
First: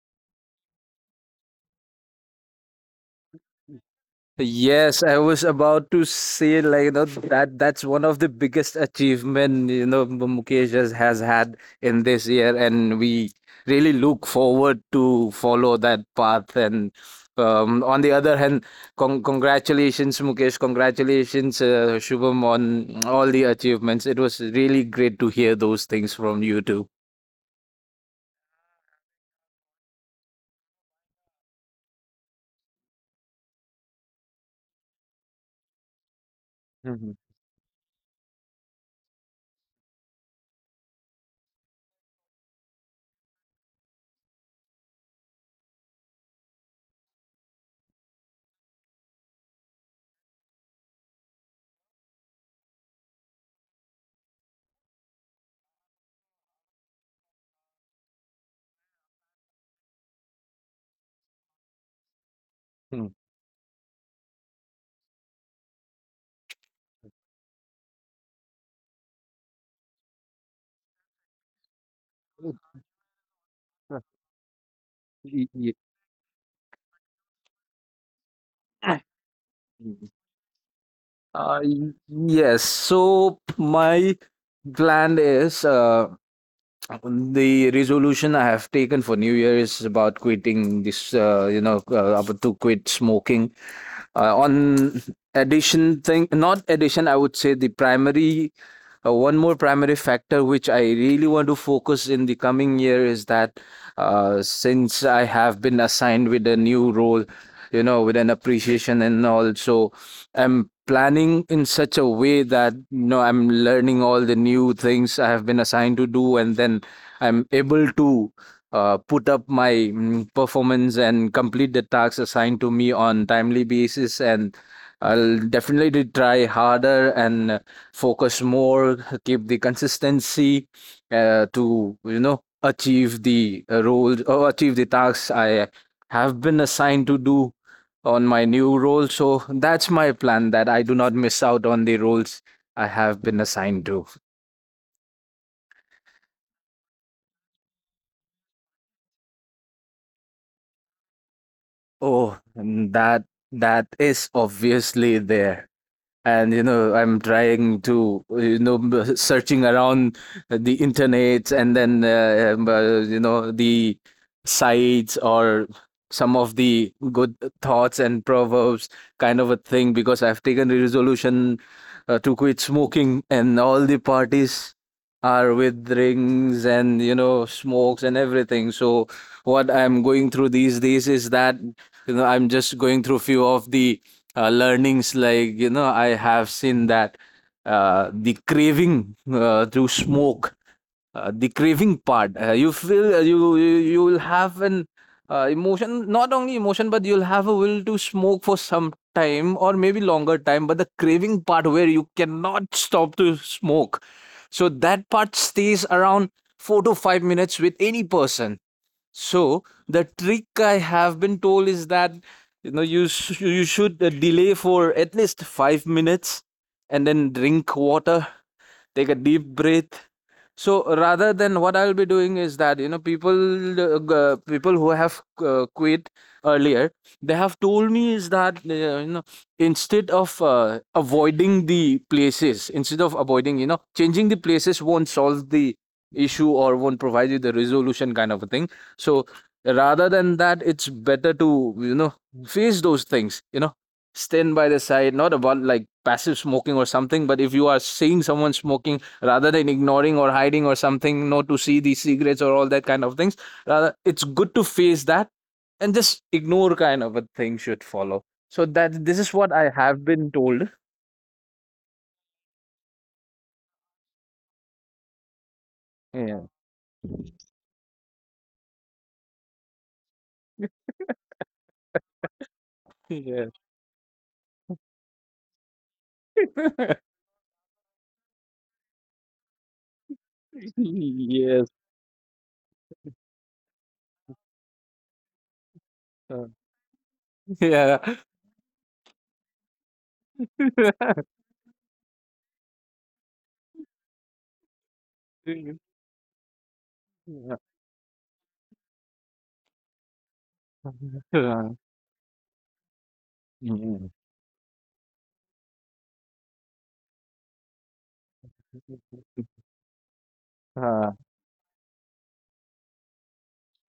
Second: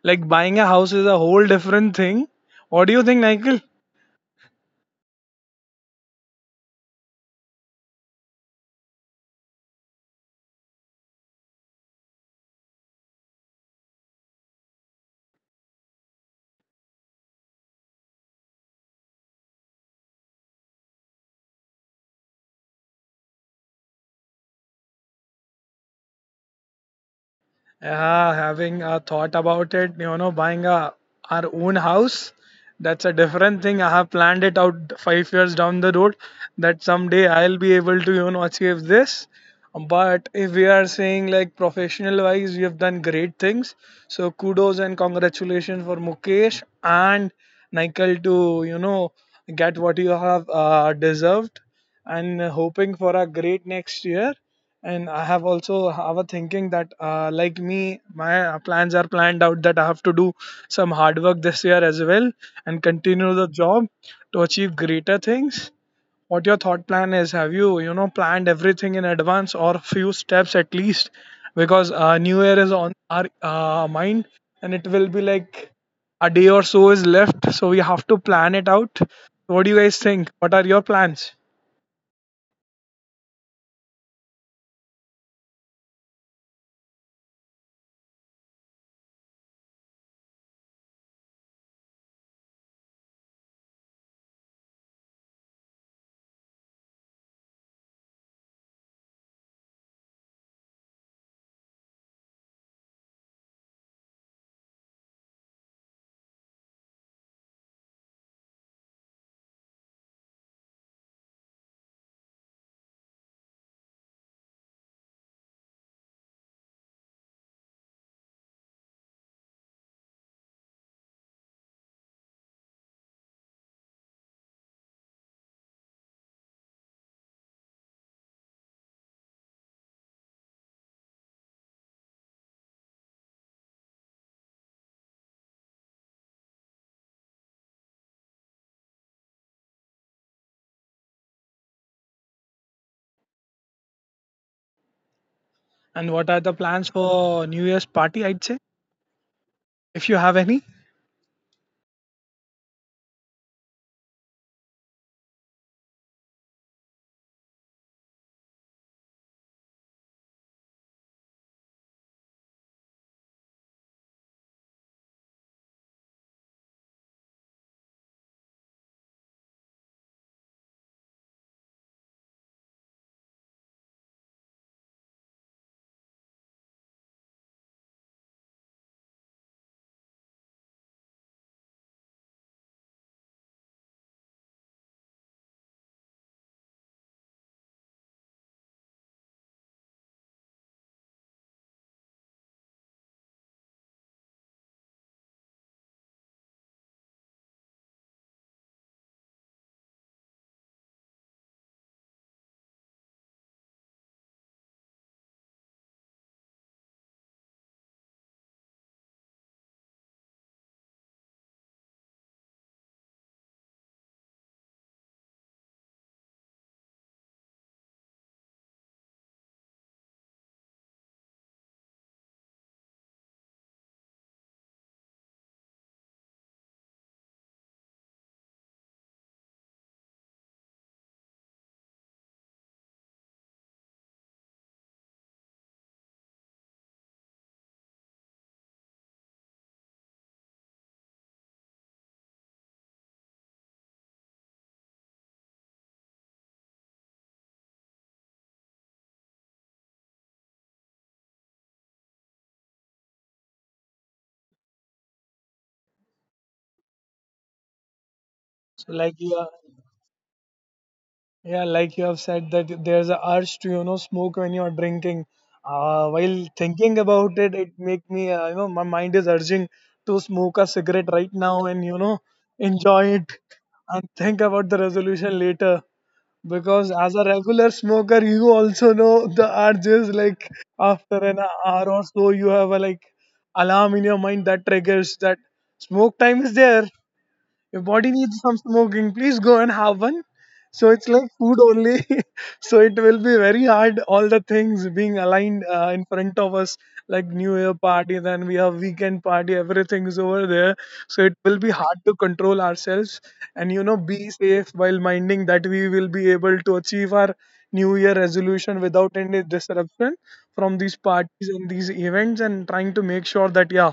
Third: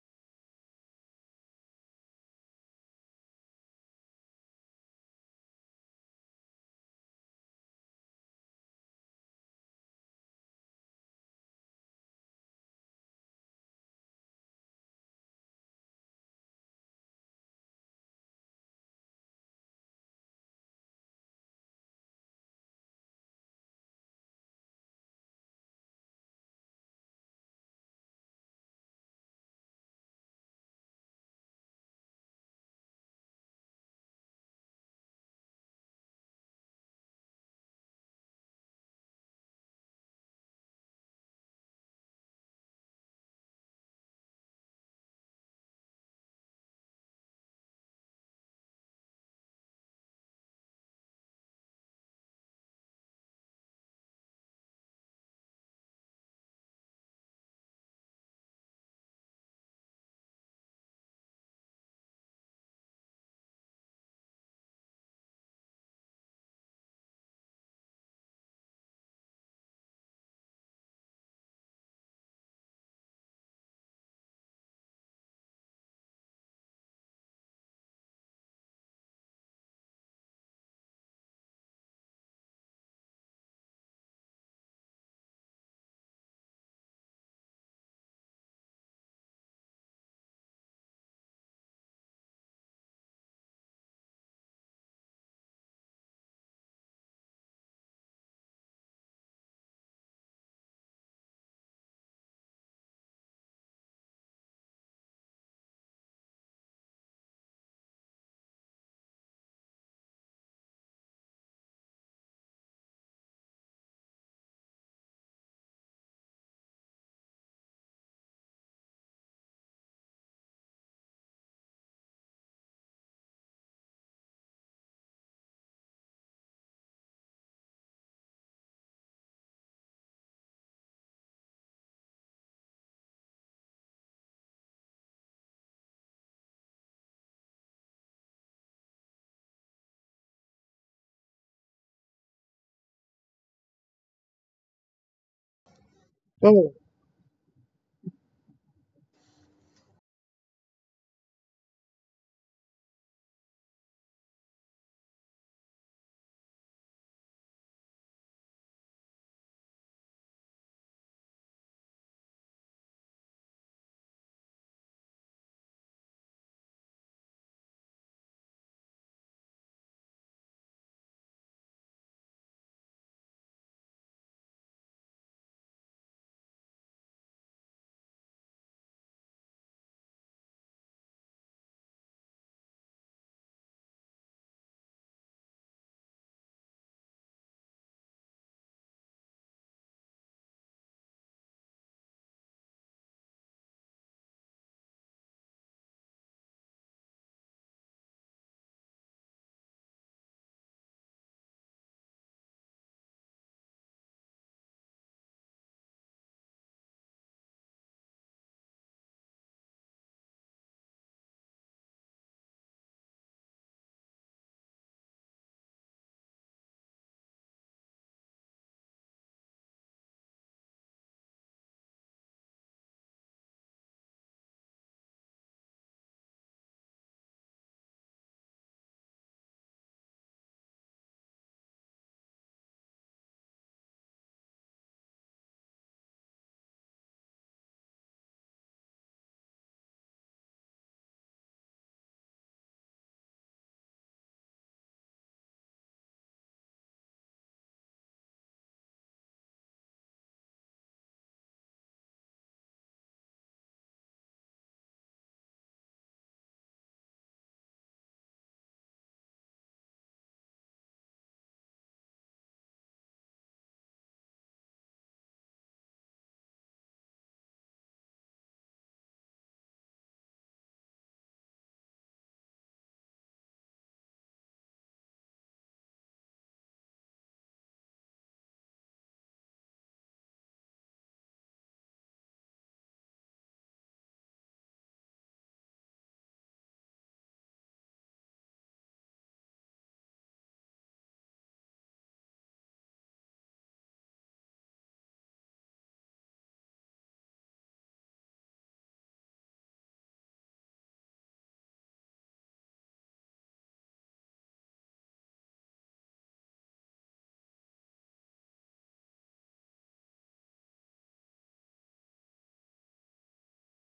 Like buying a house is a whole different thing. What do you think, Michael? Yes, I was about to say, like, you know, that that's one of the biggest achievement, you know, Mukesh has had in this year, and we really look forward to follow that path. And on the other hand, congratulations, Mukesh! Congratulations, Shubham, on all the achievements. It was really great to hear those things from you too. Yeah, having a thought about it, you know, buying a our own house, that's a different thing. I have planned it out 5 years down the road that Mhm. someday I'll be able to, you know, achieve this. But if we are saying like professional wise, you have done great things. So kudos and congratulations for Mukesh and Nikhil to, you know, get what you have deserved and hoping for a great next year. And I have also have a thinking that like me my plans are planned out that I have to do some hard work this year as well and Mm. continue the job to achieve greater things. What your thought plan is, have you you know planned everything in advance or few steps at least, because new year is on our mind and it will be Y- like a day or so is left, so we have to plan it out. What do you y- guys think, what are your plans Uh, y- yes. So my plan is, the resolution I have taken for New Year is about quitting this. You know, about to quit smoking. On addition thing, not addition, I would say, the primary one more primary factor which I really want to focus in the coming year is that, since I have been assigned with a new role, you know, with an appreciation and all, so I'm planning in such a way that, you know, I'm learning all the new things I have been assigned to do, and then I'm able to, put up my, performance and complete the tasks assigned to me on timely basis. And I'll definitely try harder and focus more, keep the consistency, to, you know, achieve the roles or achieve the tasks I have been assigned to do on my new role. So that's my plan, that I do not miss out on the roles I have been assigned to. and what are the Oh, plans for new year's party, I'd say, if you have any? Oh, and that is obviously there. And you know I'm trying to, you know, searching around the internet and then you know the sites or some of the good thoughts and proverbs, kind of a thing, because I've taken the resolution to quit smoking. And all the parties are with rings and, you know, smokes and everything. So what I'm going through these days is that, you know, I'm just going through few of the learnings. Like, you know, I have seen that uh, the craving uh, through smoke the craving part, you feel, you will have an emotion, not only emotion, but you'll have a will to smoke for some time or maybe longer time. But the craving part where you cannot stop to smoke, so that part stays around 4 to 5 minutes with any person. So the trick I have been told is that, you know, you should, delay for at least 5 minutes, and then drink water, take a deep breath. So rather than, what I'll be doing is that, you know, people who have quit earlier, they have told me is that, you know, instead of avoiding the places, instead of avoiding, you know, changing the places won't solve the issue or won't provide you the resolution, kind of a thing. So rather than that, it's better to, you know, face those things. You know, stand by the side, not about like passive smoking or something, but if you are seeing someone smoking, rather than ignoring or hiding or something, not to see these secrets or all that kind of things, rather it's good to face that and just ignore, kind of a thing should follow. So So that, like this is you are, what I have been told. yeah, like you have said that there's a urge to you know smoke when you're drinking. While Yeah. thinking about it, it make me you know my mind is urging to smoke a cigarette right now and you know enjoy it Yes. and think about the resolution later. Because as a regular smoker, you also know the urge is like after an Yes. hour or so, you have a like alarm in your mind that triggers that smoke time uh, is there. Your yeah. body needs some smoking. Please go and have one. So it's like food only. So it will be very hard, all the things being aligned in front of us, like new Yeah. year party, then we have weekend party, everything is over there. So it will uh, be hard to control ourselves and you know mm, be safe while minding that we will be able to achieve our new year resolution without any disruption from these uh, parties and these events, and trying to make sure that yeah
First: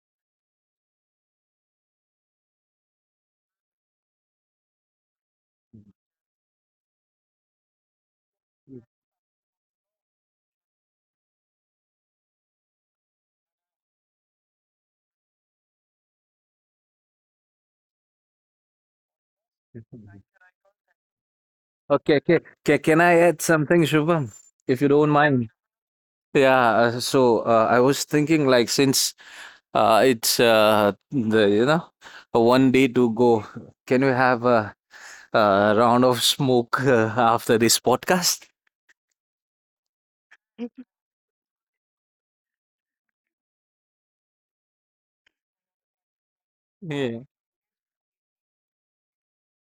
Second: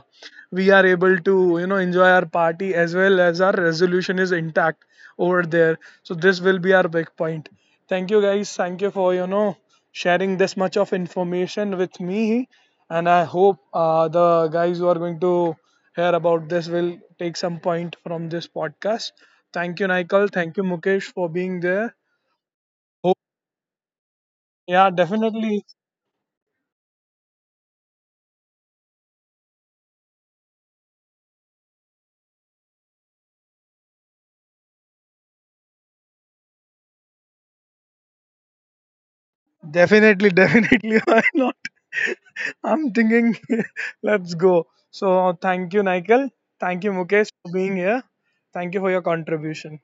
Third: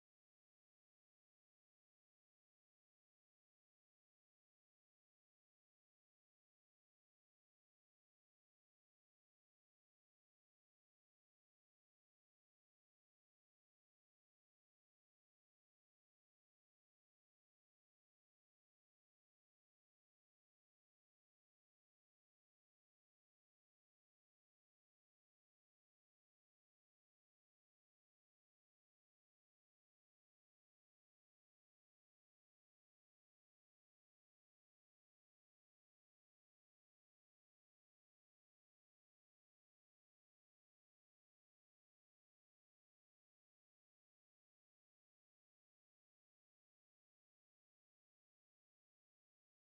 we are able to you know enjoy our party as well as our resolution is intact over there, so this will be our big point. Thank you guys. Thank you for you know sharing this much of information with me. And I hope the guys who are going to hear about this will take some point from this podcast. Thank you, Nikal. Thank you, Mukesh, for being there. okay, okay. Can I Hope, add something, Shubham, if yeah, you don't mind? definitely, Yeah, so I was thinking, like, since it's the you know, a one day to go, can we have a round of smoke after this podcast? definitely, definitely. Why not? I'm thinking, let's go. So thank you, Nikal. Thank you, Yeah, Mukesh, for being here. Thank you for your contribution.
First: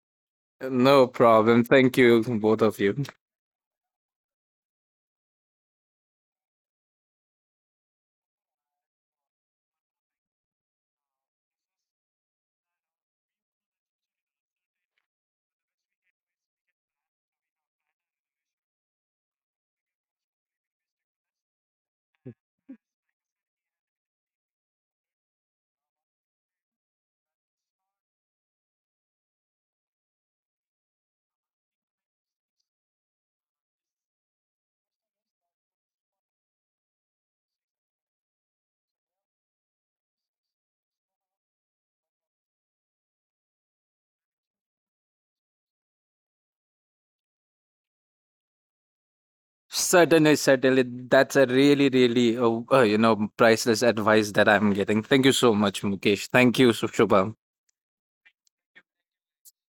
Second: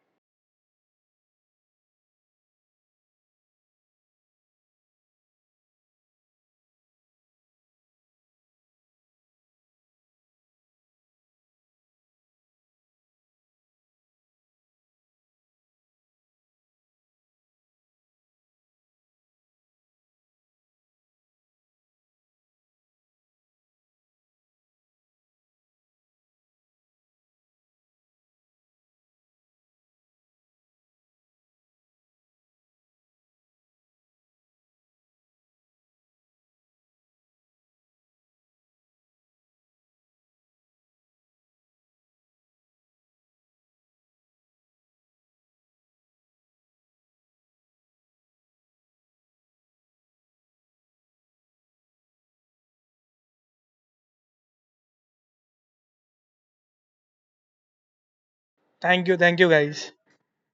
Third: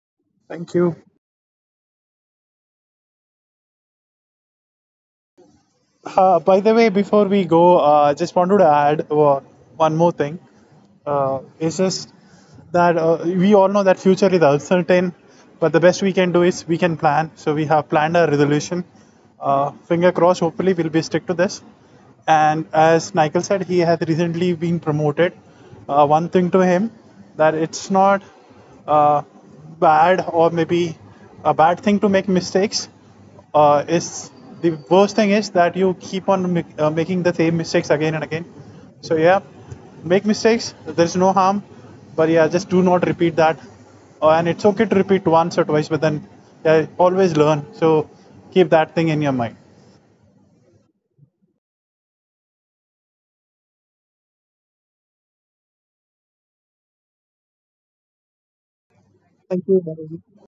thank you. no problem. Thank you, both of you. By the way, before we go, I just wanted to add one more thing. It's just that we all know that future is uncertain, but the best we can do is we can plan. So we have planned our resolution. Finger crossed. Hopefully, we'll be stick to this. And as Michael said, he has recently been promoted. One thing to him that it's not uh, bad or maybe a bad thing to make mistakes. Is the worst thing is that you keep on making the same mistakes again and again. So yeah, make mistakes. There's no harm, but yeah, just do not repeat that. And it's okay to repeat once or twice, but then yeah, always learn. So keep that thing in your mind. Certainly, certainly. That's a really, really, you know, priceless advice that I'm getting. Thank you so much, Mukesh. Thank you, Shubham. Thank you, Thank guys. you.